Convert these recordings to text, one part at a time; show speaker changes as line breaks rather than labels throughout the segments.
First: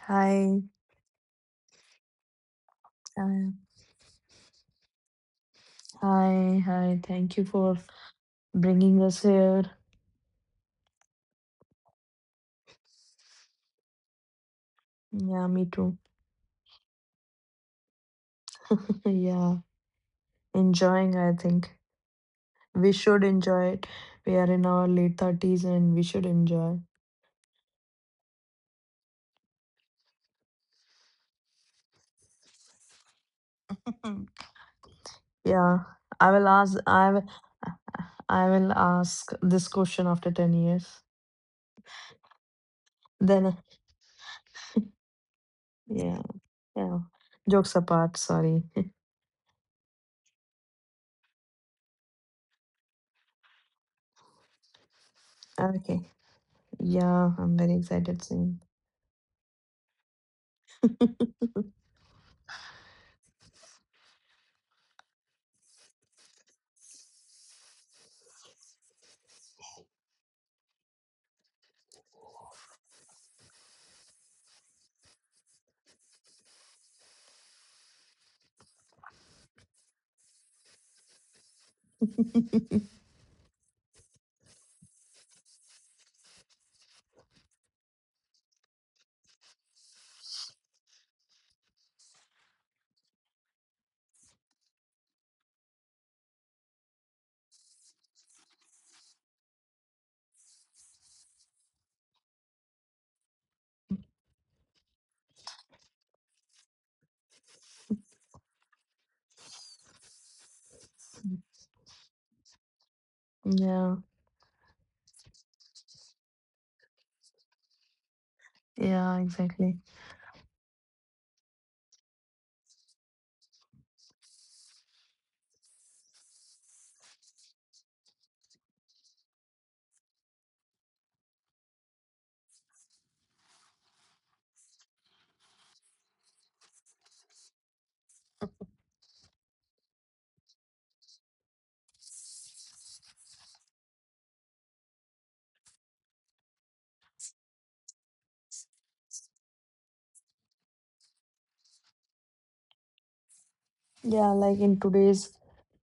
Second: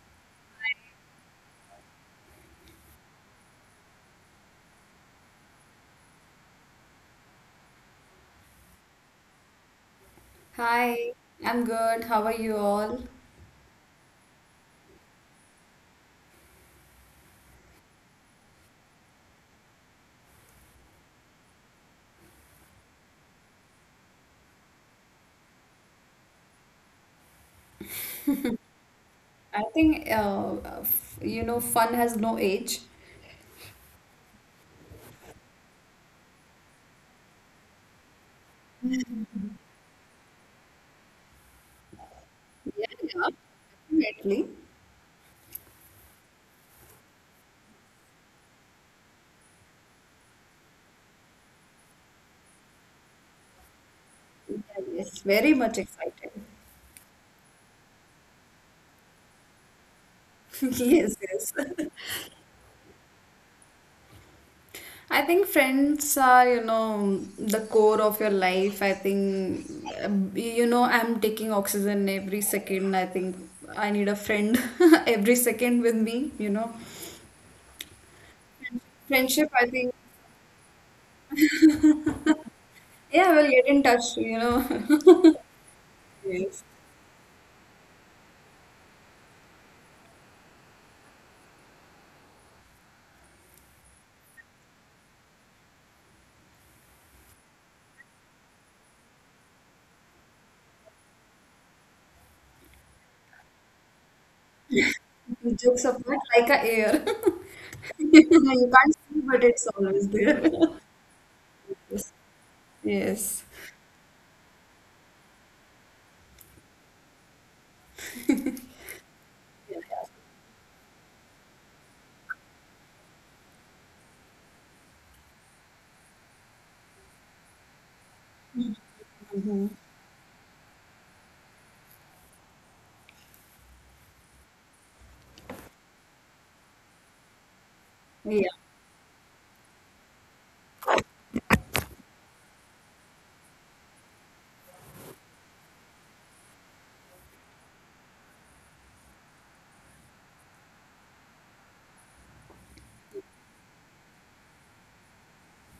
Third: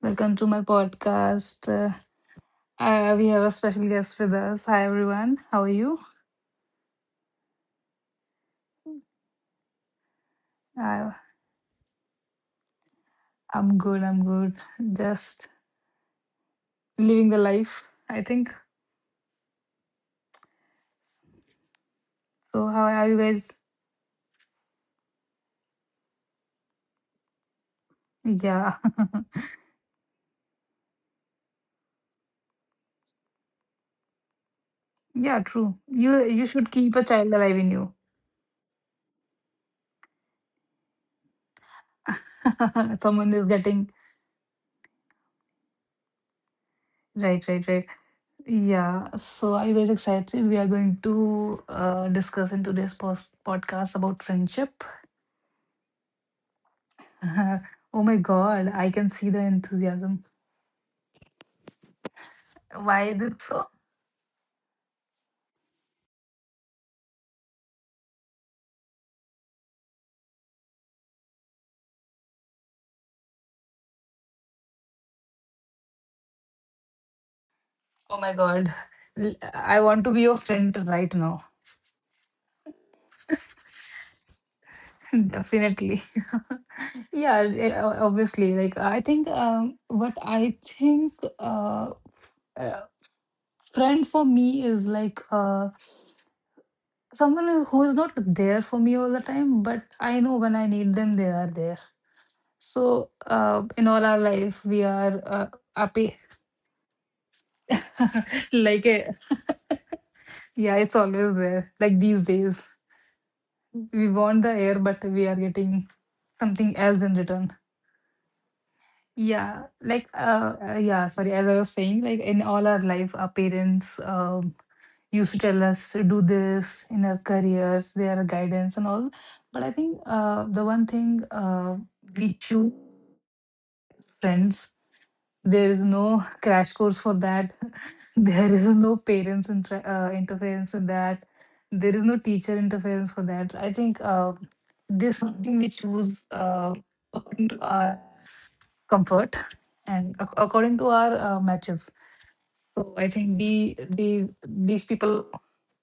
Welcome to my
Hi,
podcast. We have a
Hi!
special guest with us. Hi, everyone. How are you?
Hi. Thank you for bringing us here.
Hi,
Uh,
I'm good. How are you all?
I'm good. I'm good.
Yeah,
Just
me too.
living the life, I think.
Yeah, enjoying, I think.
So, how
We
are you
should
guys?
enjoy it. We are in our late 30s and we should enjoy.
Yeah,
I think fun has no age.
Mhm.
yeah, true.
Yeah,
You
I
you
will
should
ask,
keep a
I will,
child alive in you.
I will ask this question after 10 years.
Yeah,
Someone
yeah,
is
Then,
getting
definitely.
yeah, yeah.
right, right,
Jokes
right.
apart, sorry.
Yeah. So, are you guys excited? We are going to discuss in today's post podcast about
Yeah,
friendship.
Yes, very much
Okay.
excited.
Yeah, I'm very
Oh my
excited soon.
god, I can see the enthusiasm.
Yes, yes.
Why is it so?
I think friends are, you know, the core of your life. I think, you know, I'm taking oxygen every second. I think I need a friend every second with me, you know.
Oh my god,
Friendship, I
I
think,
want to be your friend right now.
yeah, we'll get in touch, you know.
Definitely.
Yes.
Yeah, obviously. Like, I think what I think uh, f- uh, friend for me is like someone who is not there for me all the time, but I know when I need them, they are there. So, in all our life, we are
Jokes
happy
apart, like a air. You
like
can't see, but it's always there.
yeah, it's always there like
Yes.
these days
Yes.
Yeah,
we want the air, but we are getting something else in return.
yeah,
Yeah,
exactly.
like yeah, sorry, as I was saying, like in all our life our parents used to tell us to do this in our careers, their guidance and all, but I think the one thing we choose friends. There is no crash course for that.
Yeah.
There is no parents interference with that. There is no teacher interference for that. So I think there's something we choose according to our comfort and ac according to our matches. So I think the
Yeah, like in
these people
today's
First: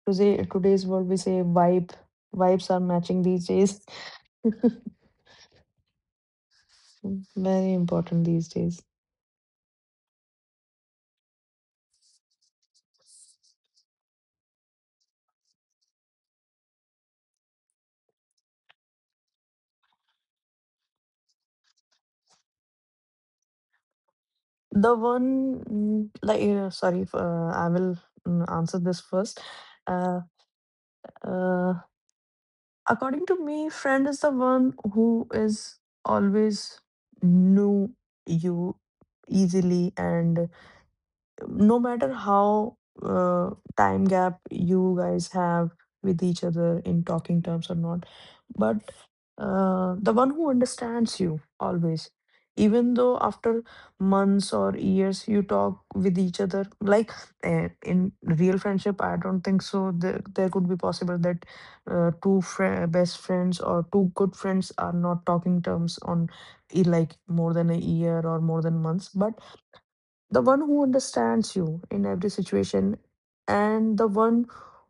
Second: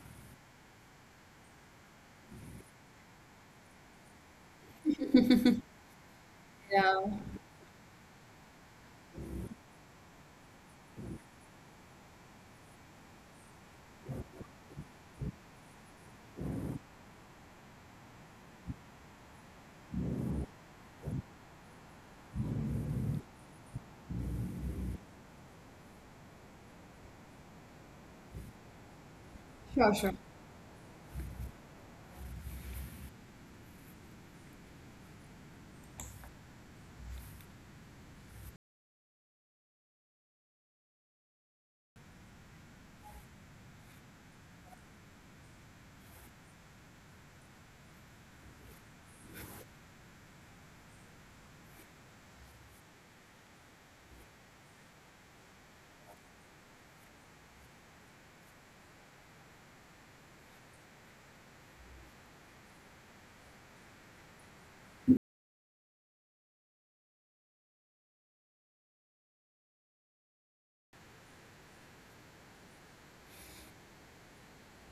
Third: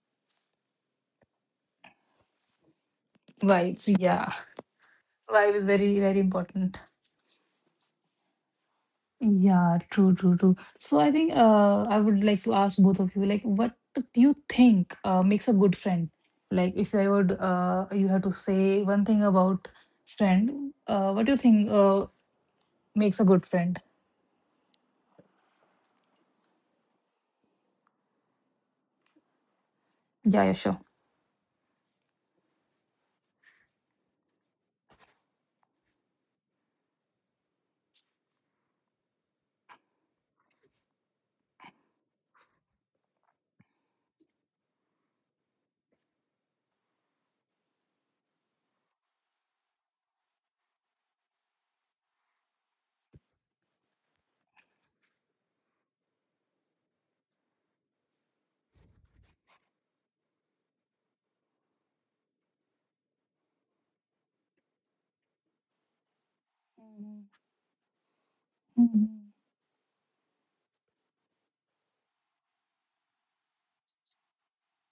today today's world, we say vibe. Vibes are matching these days.
vibes, yeah, vibe is very very important.
Yeah.
Very important these days.
Yeah, true, true, true. So I think I would like to ask both of you, like, what do you think makes a good friend? Like, if I would, you have to say one thing about friend, what do you think makes a good friend?
The one, mm, like, sorry, f- I will answer this first.
Sure, sure.
Uh,
Yeah, yeah, sure.
uh, according to me, friend is the one who is always knew you easily, and no matter how uh, time gap you guys have with each other in talking terms or not, but the one who understands you always, even though after months or years you talk with each other, like in real friendship, I don't think so there could be possible that two fri best friends or two good friends are not talking terms on like
Mm,
more than a year or more than months,
mm.
but the one who understands you in every situation, and the one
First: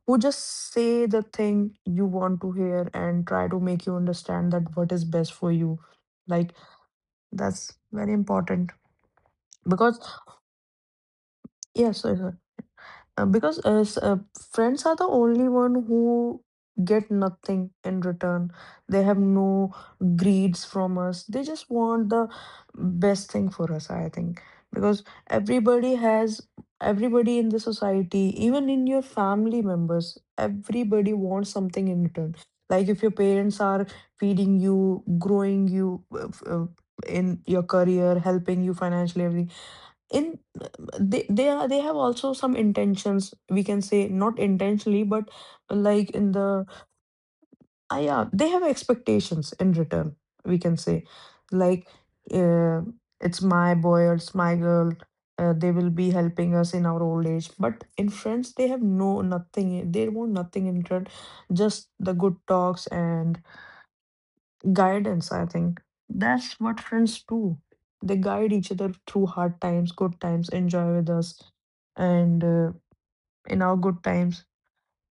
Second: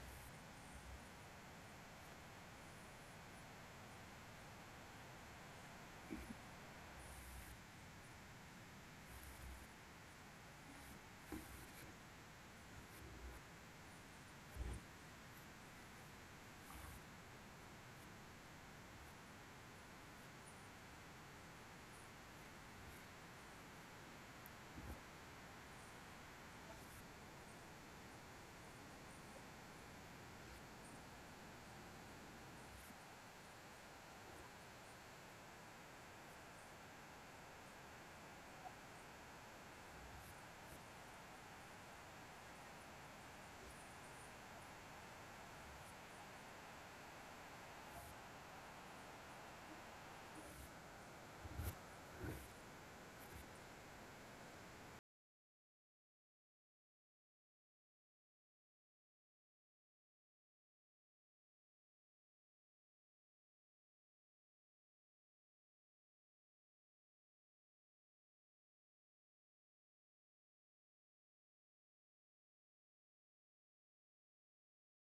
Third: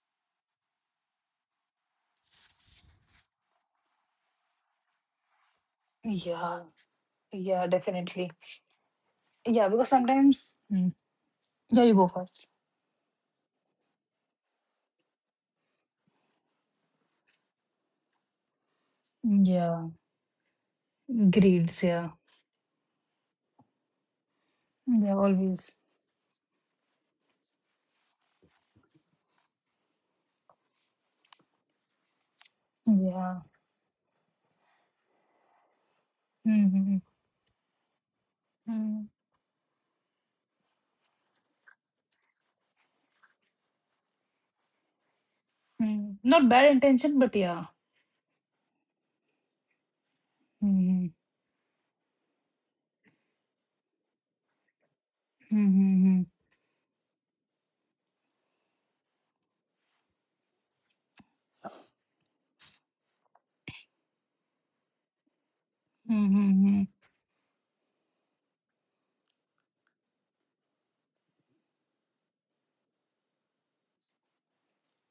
who just say the thing you want to hear and try to make you understand that what is best for you, like
Yeah, yeah,
that's very
definitely.
important
Yeah, because
because
sometimes, mm. Yeah, you
yes.
go first.
Uh, because uh, s- uh, friends are the only one who get nothing in return. They have no
Yeah,
greeds from us. They just
greeds,
want
yeah,
the best thing for us, I think, because
yeah, always,
everybody has, everybody in the society, even in your family members, everybody wants something in return. Like if your
yeah.
parents are feeding you, growing you,
Mm-hmm.
in your career, helping you financially, everything, in, they have also some intentions, we can say, not intentionally, but like
Mm-hmm.
in
Not
the,
bad intention, but
ah yeah, they have expectations in return, we can say,
yeah.
like uh, it's my boy or it's my girl. They will be
Mm-hmm.
helping us in our old age, but in friends, they have no nothing, they want nothing in return, just the good talks and guidance, I think. That's what
Mm-hmm.
friends do. They guide each other through hard times, good times, enjoy with us. And in our good times,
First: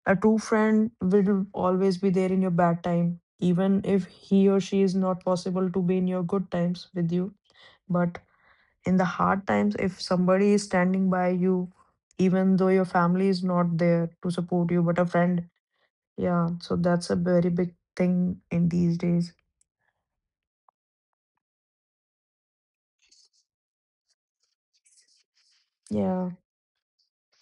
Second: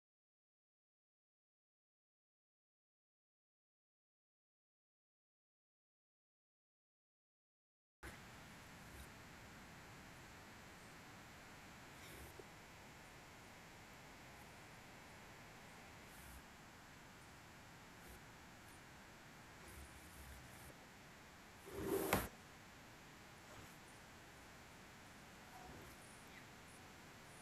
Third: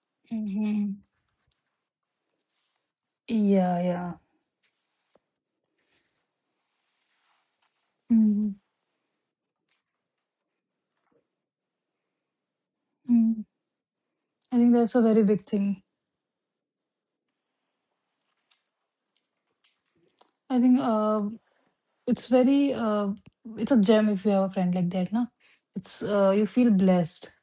a true friend
Mm-hmm.
will always be there in your bad time,
Yeah,
even if
yeah.
he or she is not possible to be in your good times with you. But
Mm-hmm.
in the hard times, if somebody is standing by you, even though your family is
Mm.
not there to
I
support
think
you,
that's
but
a
a
very big
friend,
thing.
yeah, so that's a very big thing in these days.
I think it's very it's a gem if you have a friend like that, na? It's
Yeah,
you feel blessed.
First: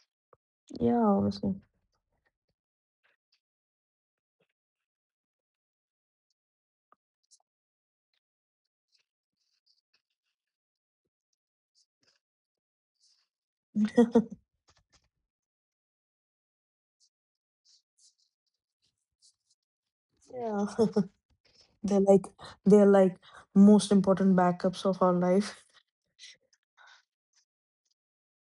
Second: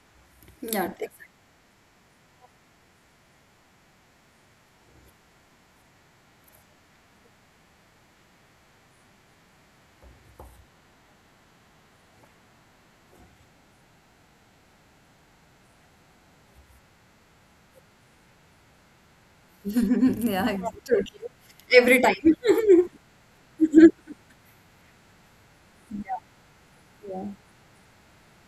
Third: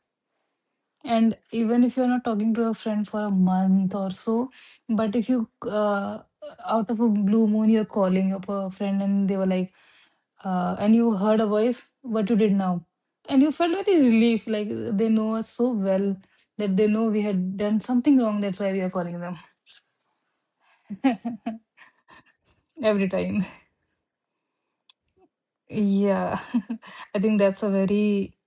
Yeah,
yeah,
And
obviously.
even if you're not talking to a friend for a month or so, but if you out of a blue moon you're calling up a friend and they were like, and you heard a voice, what you did now. And you felt very relief, like they know us so well that they know we had done something wrong. That's why we are calling them.
exactly. Yeah,
Yeah,
exactly. Totally. Every
they're like
time.
they're
Every
like
time.
most important backups of our life.
Yeah, I
Yeah.
think that's a very,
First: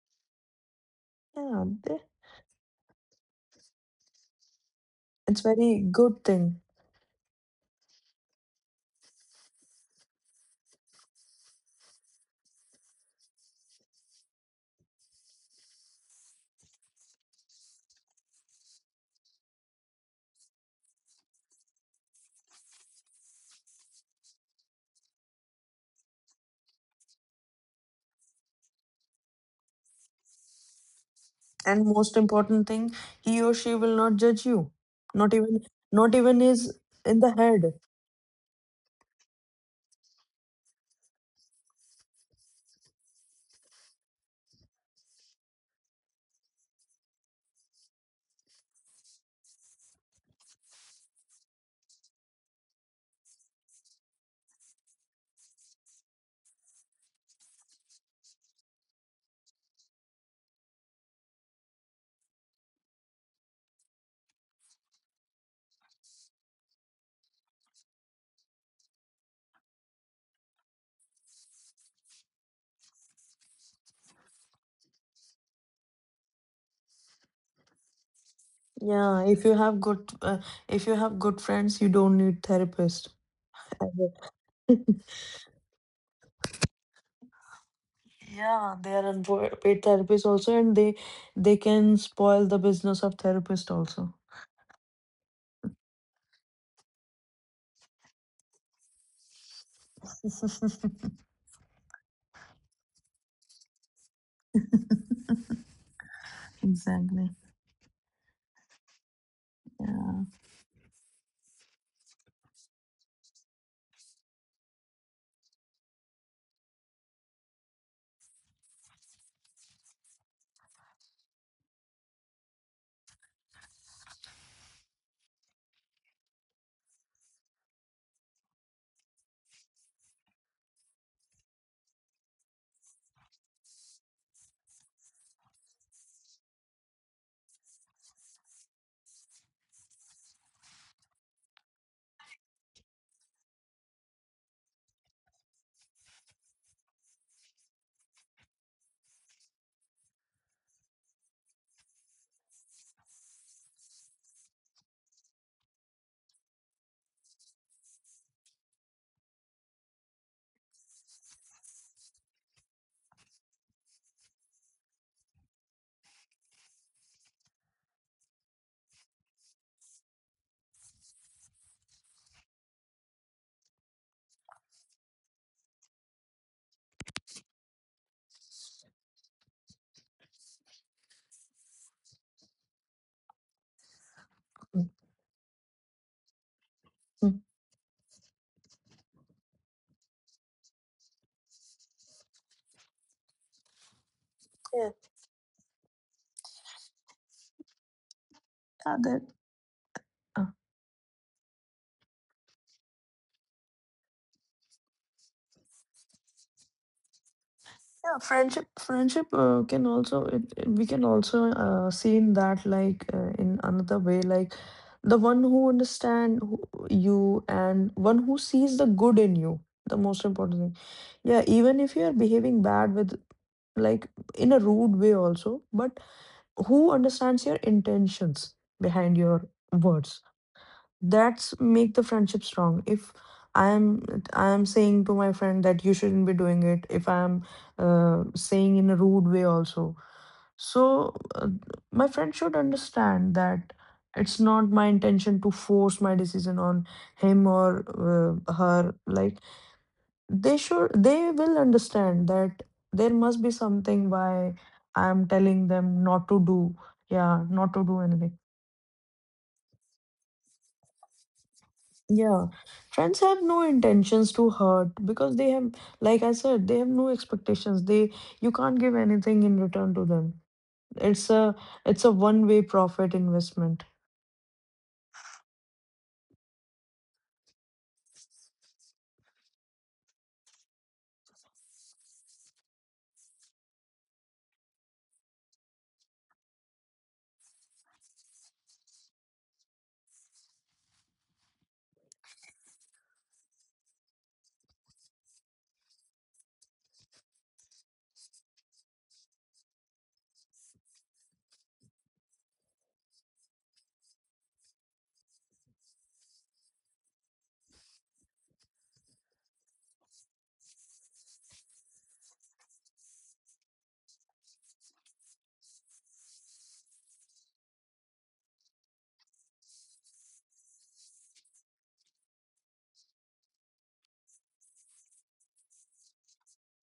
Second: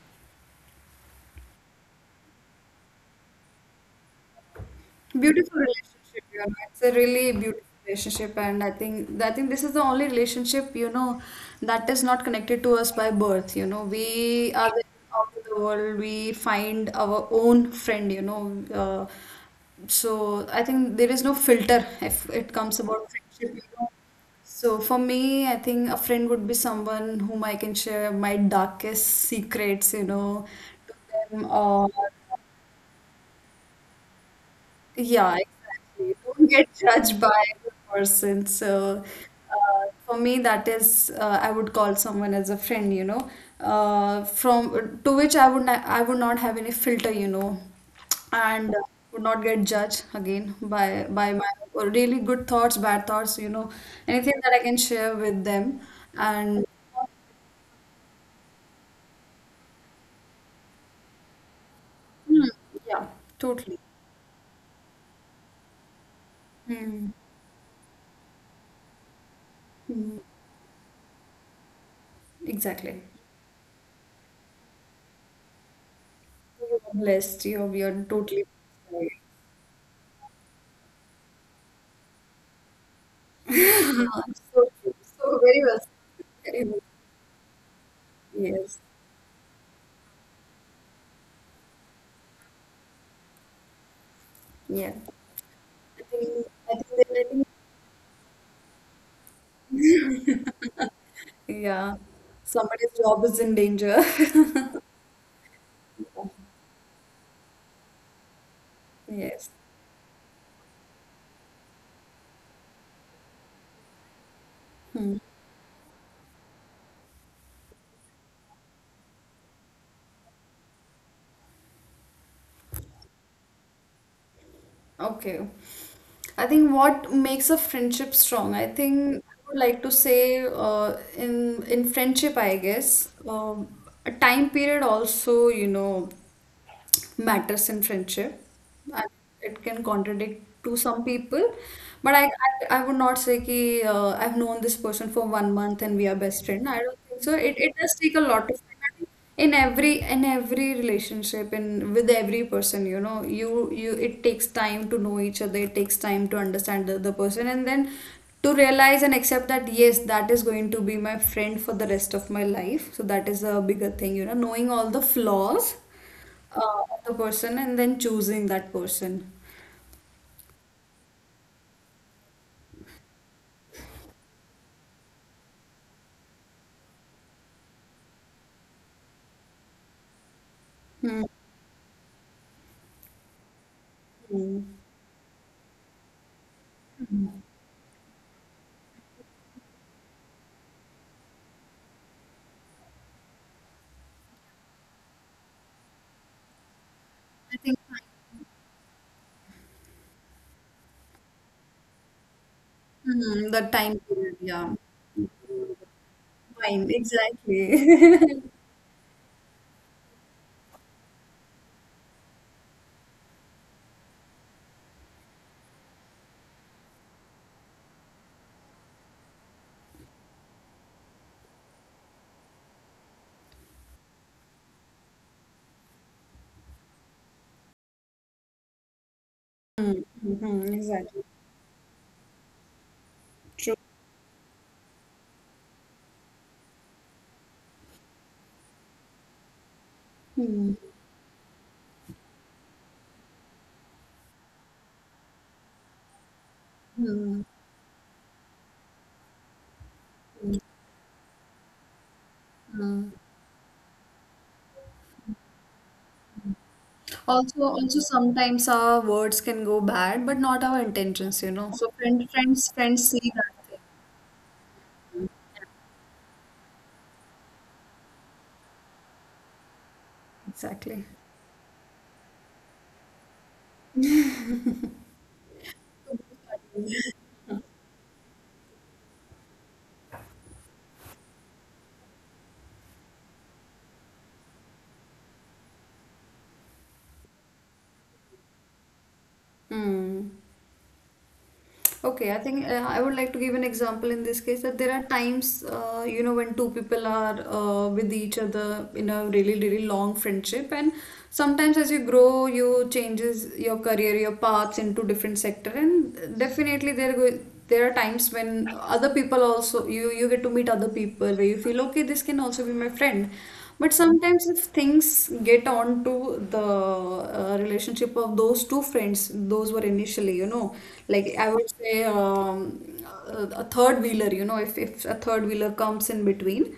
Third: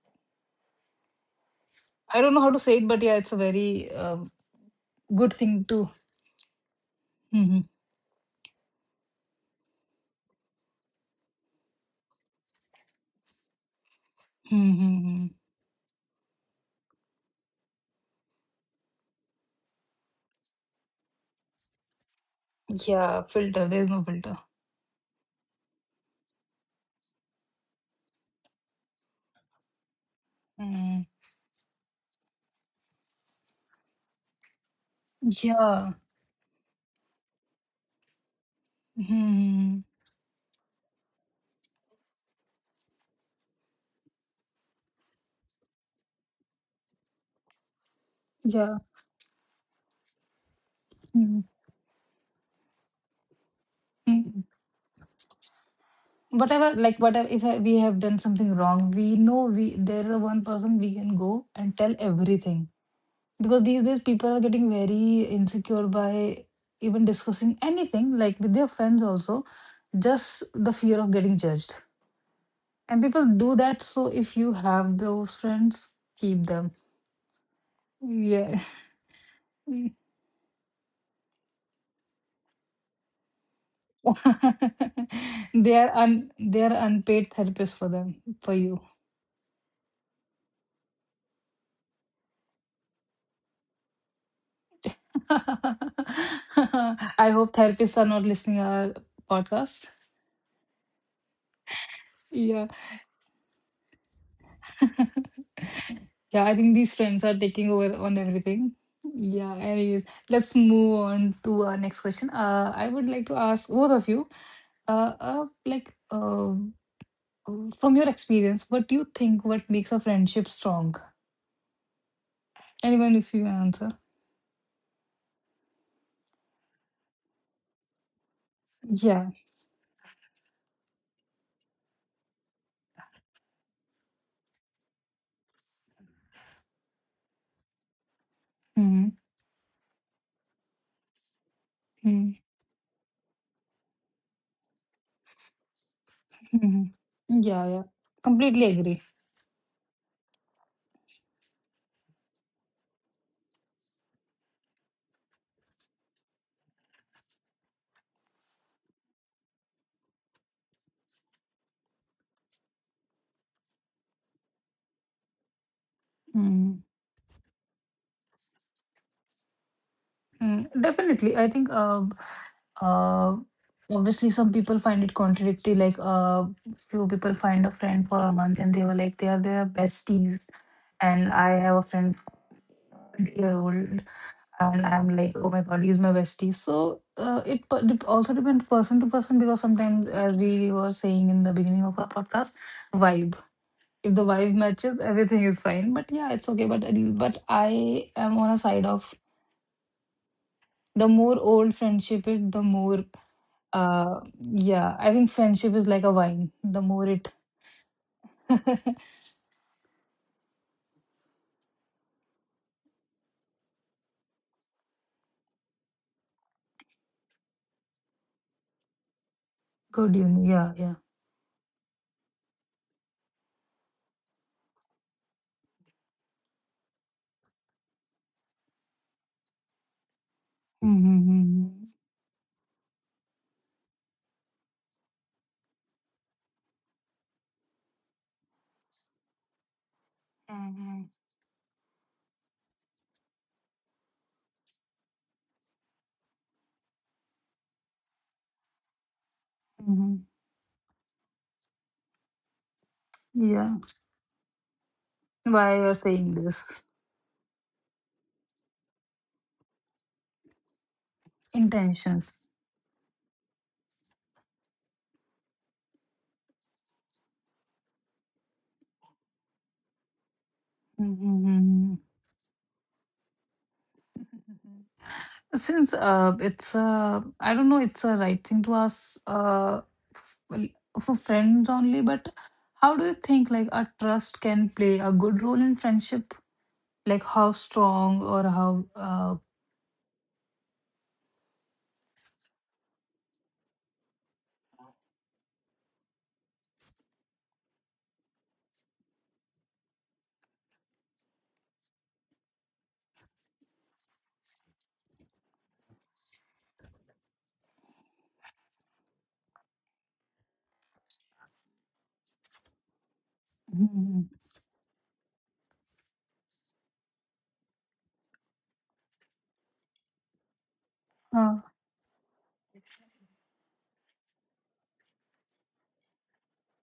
Yeah, they-
I don't know how to say it, but yeah, it's a very good
it's
Beautiful
thing
very
to.
relationship,
good
you know.
thing.
It's a really beautiful
Hmm.
relationship, and I think this is the only relationship, you know, that is not connected to us by birth. You know, we are
Hmm.
out of the world. We find our own friend. You know. So I think there is no filter if it comes about
Yeah,
friendship. You
filter.
know.
There's no filter.
So for me, I think a friend would be someone whom I can share my darkest secrets, you know, to
Mm.
them,
And
or
most important thing, he or she will not judge you. Not
yeah,
even
Yeah.
not
exactly.
even
Don't get
is
judged
in the
by the
head.
person. So,
Hmm.
uh, for me, that is, I would call someone as a friend, you know, from to which I would not have any filter, you know, and
Yeah.
would not get judged again by my really good thoughts, bad thoughts, you know, anything
Hmm.
that I can share with them, and
Whatever, like, whatever, if I, we have done something wrong, we know we there is one person we can go and tell
Hmm,
everything,
yeah,
because
totally.
these days people are getting very insecure by even
Hmm.
discussing anything like with their friends also,
Hmm.
just the fear of getting judged,
Exactly.
and people do that. So if you have those friends, keep them,
You're blessed. You're totally
yeah.
blessed.
Yeah, if you have good if you have good friends, you don't need therapist.
Yeah, so true. So very well
they are
said.
un
Very
they
well
are unpaid therapists for them,
said.
for
Yeah,
Yes.
you.
they are unpaid therapists also, and they can spoil the business of therapist also.
Yeah. I think I think that I
I
think,
hope therapists are not listening our podcast.
Yeah.
Yeah.
Somebody's job is in danger.
Yeah, I think these friends
Exactly.
are taking over on everything.
Yes.
Yeah, anyways, let's move on to our next question. I would like to ask both of you, uh,
Hmm.
uh like uh, from your experience, what do you think what makes a friendship strong? Anyone, if you answer.
Okay. I think what makes a friendship strong, I think
Yeah.
I would like to say in friendship, I guess, a time period also, you know, matters in friendship. And
Mm-hmm.
it can contradict to some people, but I would not say कि, I've known this person for 1 month and we are best friend. I don't think so.
Mm-hmm.
It
Yeah,
it
yeah.
does take a lot of
Completely agree.
time in every relationship in with every person you know you you it takes time to know each other, it takes time to understand the other person and then to realize and accept that, yes, that is going to be my friend for the rest of my life. So that is a bigger thing, you know, knowing all the flaws
Mm-hmm.
of the person and then choosing that person.
Mm, definitely. I think uh, obviously some people find it contradictory. Like few people find a friend for a month and they were like they are their besties,
Hmm.
and I have a friend for year old,
Hmm.
Mm,
and I'm like oh my god he's my bestie. So
Hmm.
mm.
also depends person to person, because sometimes, as we were saying in the beginning of our podcast, vibe. If the vibe
Yeah,
matches, everything is fine. But yeah, it's okay. But
I think
I am on a side
yeah,
of
that. uh,
the more old friendship is, the more
hmm, the time period, yeah.
yeah, I think friendship is like a wine. The
Time,
more it
Yeah,
exactly.
friendship, friendship uh, can also we can also see in that, like in another way, like the one who understand who, you, and one who sees the good in you. The
good
most
you know,
important
yeah,
thing,
yeah.
yeah. Even if you are behaving bad with, like in a rude way also, but who understands your intentions behind your
Hmm,
words?
hmm, hmm, exactly.
That's
Mm-hmm.
make the friendship strong if i
True.
am I am saying to my friend that you shouldn't be doing it, if I am saying in a rude way also,
Hmm.
Mm-hmm.
so my friend should understand that it's not my intention to force my decision on
Hmm.
him or her, like
Hmm.
they should, they will understand that
Hmm.
there must be
Yeah.
something why I'm telling
Why
them
you're
not
saying
to do,
this?
yeah,
Also,
not to do
also
anything.
sometimes our words can go bad, but not our intentions, you know. So friend,
Intentions.
Yeah,
friends, friends
friends
see
have no
that
intentions to hurt
thing.
because they have, like I said, they have no expectations. They, you can't give anything in return to them.
Exactly.
It's
Mm-hmm.
a
Mm-hmm.
it's a one-way profit investment.
Since it's I don't know, it's a right thing to ask well, for friends only, but how do you think like a trust can play a good role in friendship? Like how strong or how
Hmm. Okay, I think I would like to give an example in this case that there are times, you know, when two people are with each other in a really, really long friendship, and sometimes as you grow, you changes your career, your paths into different sector, and definitely there are times when other people also you get to meet other people where you feel okay, this can also be my friend, but
mm.
sometimes if things get on to the relationship of those two friends, those were initially, you know, like I
Huh,
would say a third wheeler, you know, if a third wheeler comes in between.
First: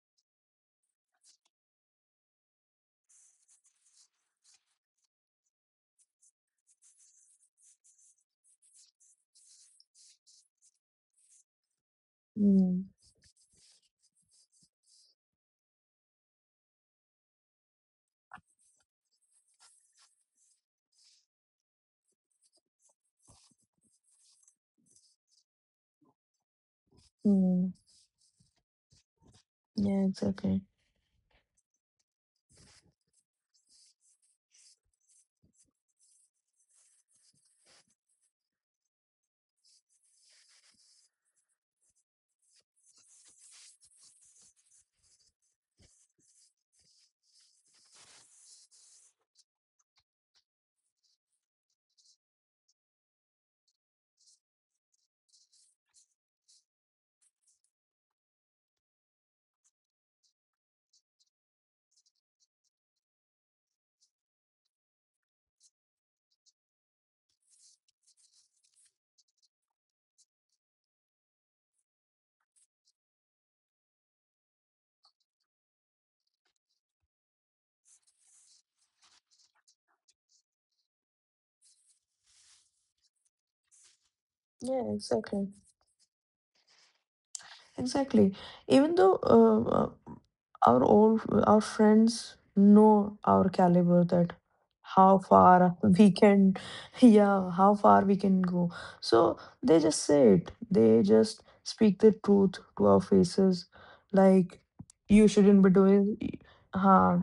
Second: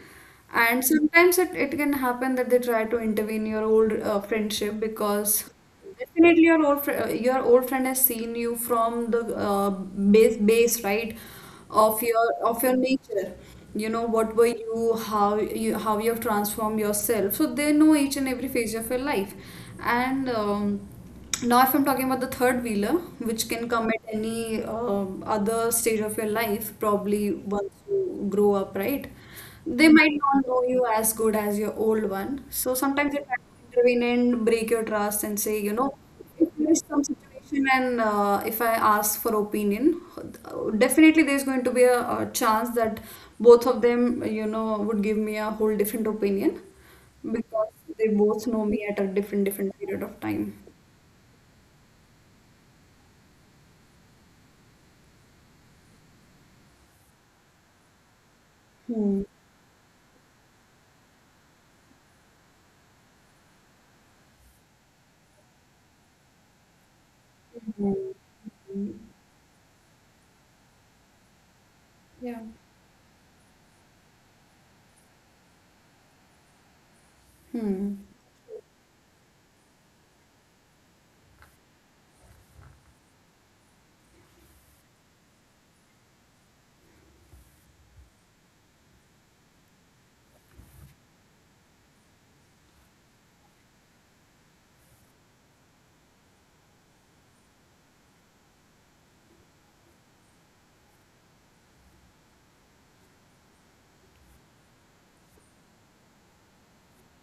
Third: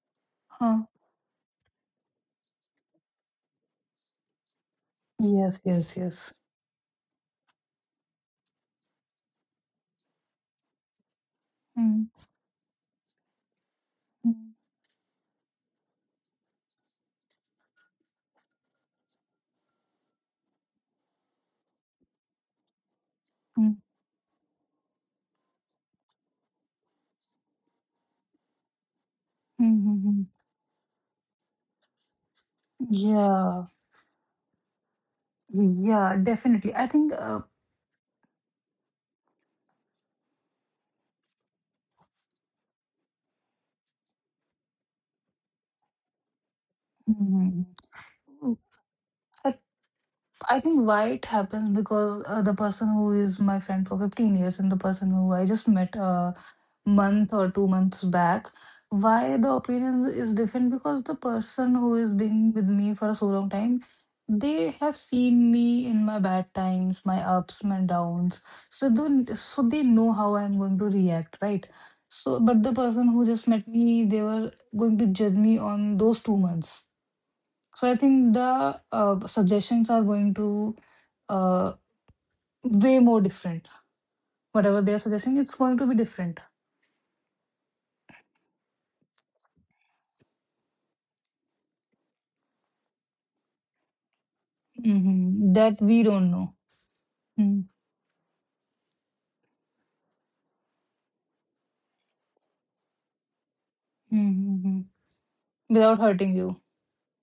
huh.
And sometimes it, it can happen that they try to intervene your old friendship because
Yes, yes, yes.
definitely, your your old friend has seen you from the base right
Mm,
of your
Mm-hmm.
nature. You know what were
mm,
you, how you have transformed yourself. So they know each and every phase of your life, and now, if I'm talking about the third wheeler, which can
mm,
come at any other stage of your life, probably once you grow up, right?
mm,
They
mm,
Yeah,
might
it's
mm.
not
okay.
know you as good as your old one. So sometimes they try
Yeah,
to intervene and break your trust and say, you know,
yeah,
if there
definitely.
is
I
some
think
situation and if I ask for opinion, definitely there's going to be a chance that both of them, you know, would give me a whole different opinion
mm,
because they both know me at a different
I,
different period of time.
I think why it happens, because the person who is my friend for 15 years and the person who I just met month or 2 months back,
Hmm,
why the opinion is different, because the person who is being with me for so long time, they have seen me in my bad times, my ups, my
hmm,
downs,
hmm.
so they know how I'm going to react, right? So
Yeah.
but the person who just met me, they were going to judge me on those 2 months. So
Hmm.
I think the suggestions are going to uh, way more different, whatever
Yeah,
they are suggesting,
exactly.
it's going to be different.
Exactly. Even though our friends know our caliber, that how
Hmm, that
far
we
we
don't know.
can, yeah,
Hmm.
how far we can go, so they just say it, they just speak the truth to our faces, like
Mm-hmm.
you shouldn't be
Without
doing,
hurting you.
huh,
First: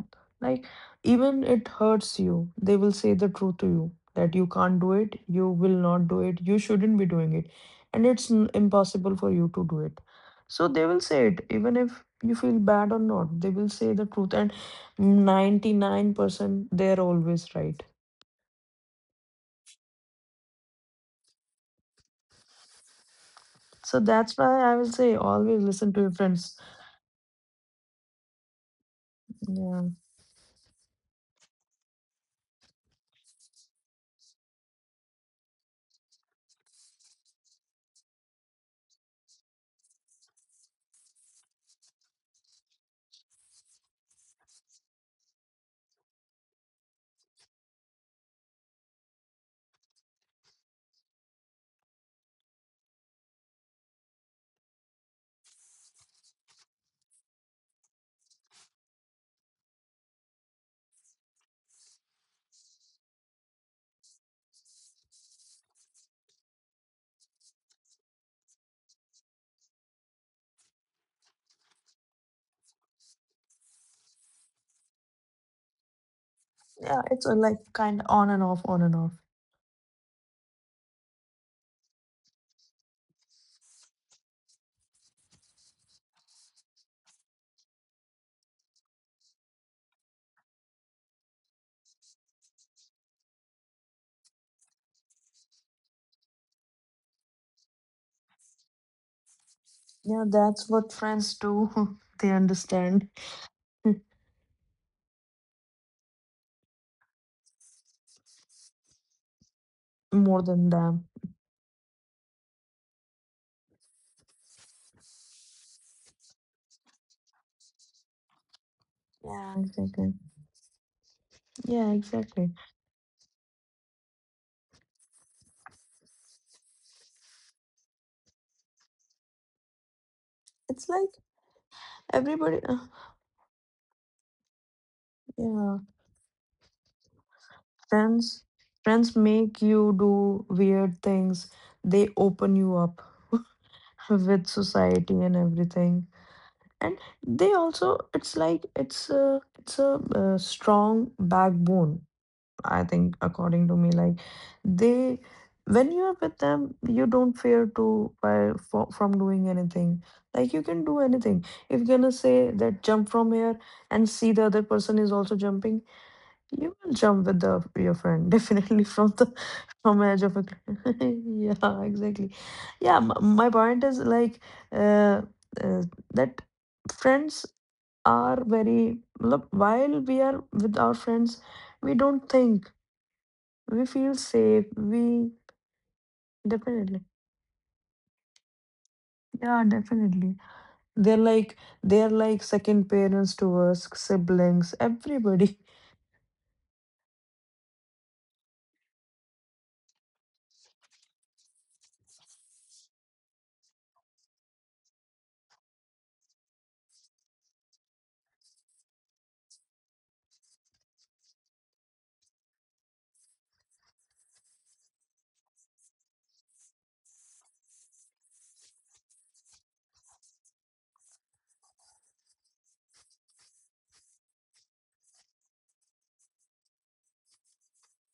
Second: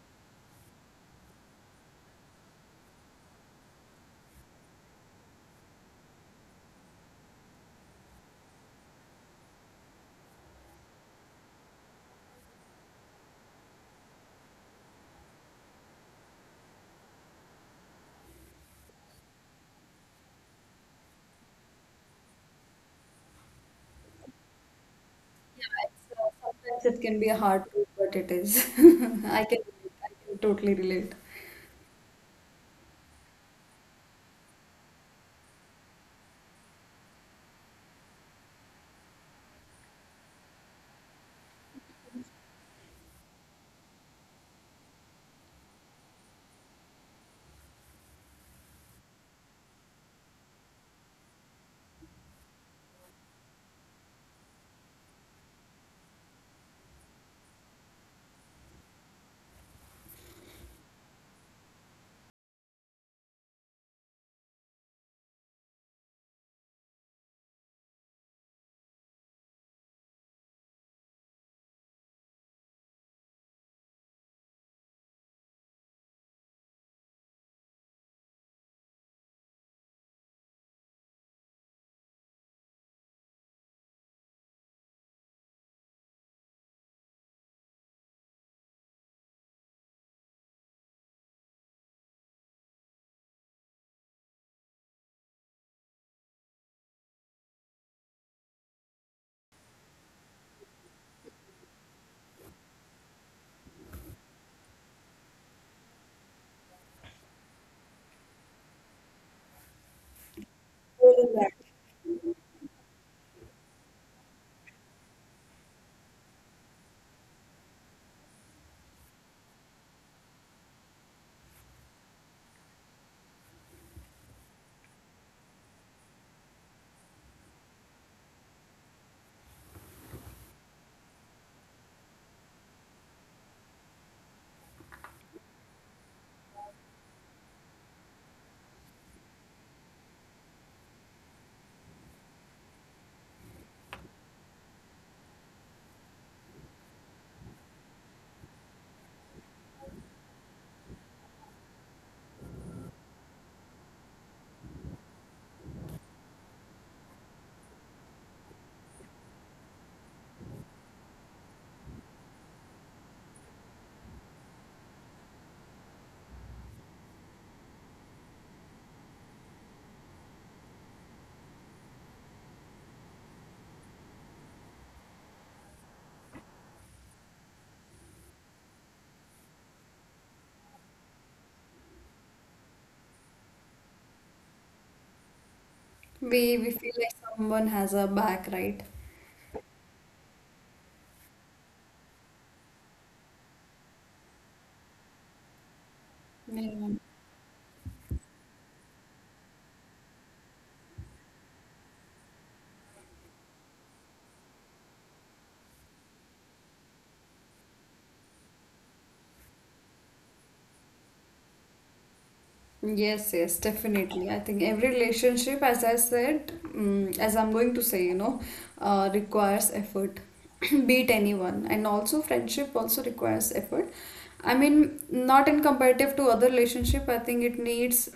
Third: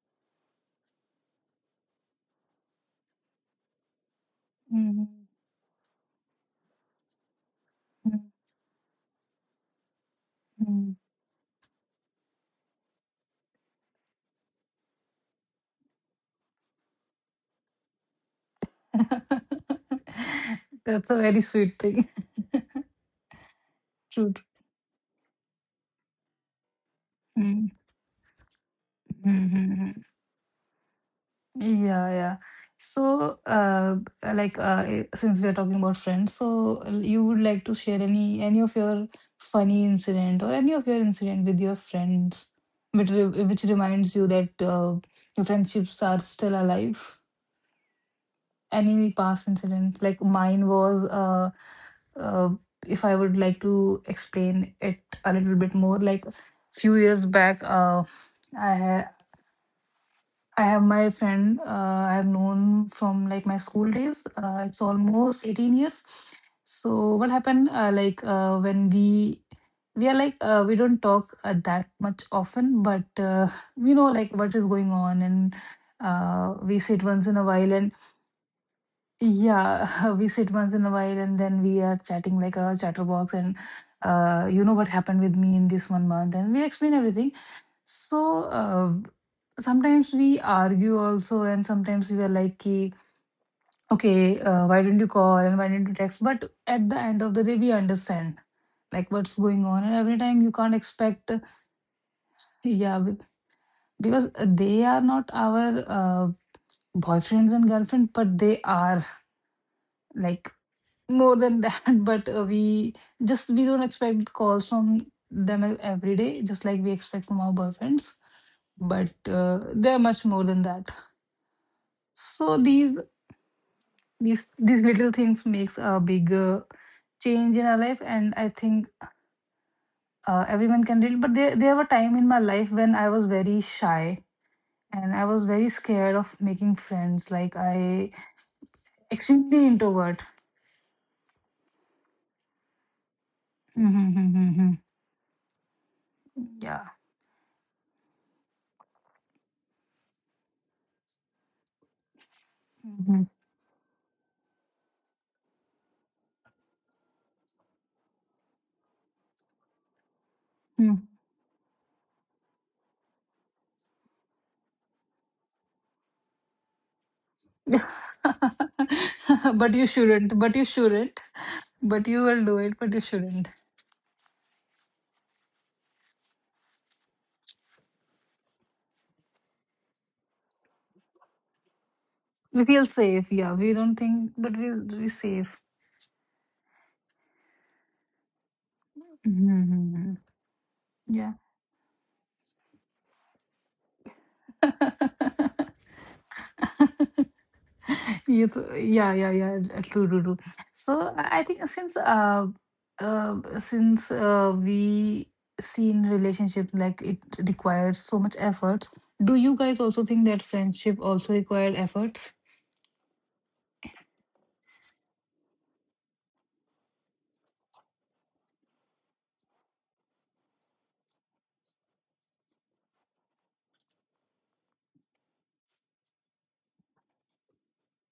like even it hurts you, they will say the truth to you, that you can't do
Mm-hmm.
it, you will not do it, you shouldn't be doing it, and it's impossible for you to do it, so they
Mm-hmm.
will say it, even if you feel bad or not, they will say the truth, and 99% they're always right.
That's a very sweet thing.
So
True.
that's why I will say always
Yeah,
listen to your
it's,
friends.
sometimes it can be a hard
Mm-hmm.
truth, but it is. I can
Yeah,
I can totally relate.
Yeah, yeah. So, like, since we are talking about friends, so you would like to share any of your funny incident or any of your incident with your friends, which which reminds you that your friendships are still alive. Any past incident, like mine was uh if I would like to explain it a little bit more, like few years back i ha- I have my friend I have known from like my school days, it's almost 18 years. So what happened when we are like we don't talk that much often, but we know like what is going on, and we
yeah,
sit
it's
once
a,
in a
like
while and
kind of on and off, on and off.
yeah, we sit once in a while, and then we are chatting like a chatterbox, and you know what happened with me in this 1 month, and we explain everything. So sometimes we argue also, and sometimes we are like, ki, okay, why didn't you call and why didn't you text? But at the end of the day, we understand like what's going on, and every
Yeah,
time you
that's
can't
what
expect,
friends do. They
yeah,
understand.
because they are not our boyfriends and girlfriend, but they are
More
like
than them.
Feel
more
that.
than that. But we just, we don't expect calls from them every day just like we expect from our boyfriends, but
Yeah,
they're
exactly.
much more than that.
Yeah, exactly.
So these these little things makes a big change in our life, and I think everyone
It's
can relate.
like
But there were time in my
everybody.
life when I was very shy, and I was very
Yeah,
scared of making friends, like I
friends. Friends
extremely
make you
introvert.
do weird things. They open you up with
Yeah.
society and everything, and they also, it's like it's a uh, strong backbone, I think,
Mm-hmm,
according to me, like they, when you are with them, you don't fear to by for, from doing anything, like you can
yeah.
do anything. If you're gonna say that jump from here and see the other person is also jumping, you will jump with the your friend, definitely, from the,
But you
from edge
shouldn't.
of a
But you
cliff.
shouldn't.
Yeah,
But you
exactly.
will do it. But you
Yeah,
shouldn't.
my point is like uh, uh, that friends are very look, while we are with our friends, we don't
We
think,
feel safe. Yeah, we
we
don't
feel
think, but
safe.
we
We
safe.
We feel
definitely,
like someone has our back, right?
yeah,
Hmm.
definitely. they're
Yeah.
like they're like second parents to us, siblings, everybody.
Yeah.
Yeah, yeah, yeah, true, true, true. So I think uh since we see in relationship like it requires so much effort. Do you guys also think that friendship also required efforts?
Yes, yes, definitely. I think every relationship, as I said, mm, as I'm going to say, you know, requires effort. Beat anyone, and also friendship also requires effort. I mean, not in comparative to other relationship. I think it needs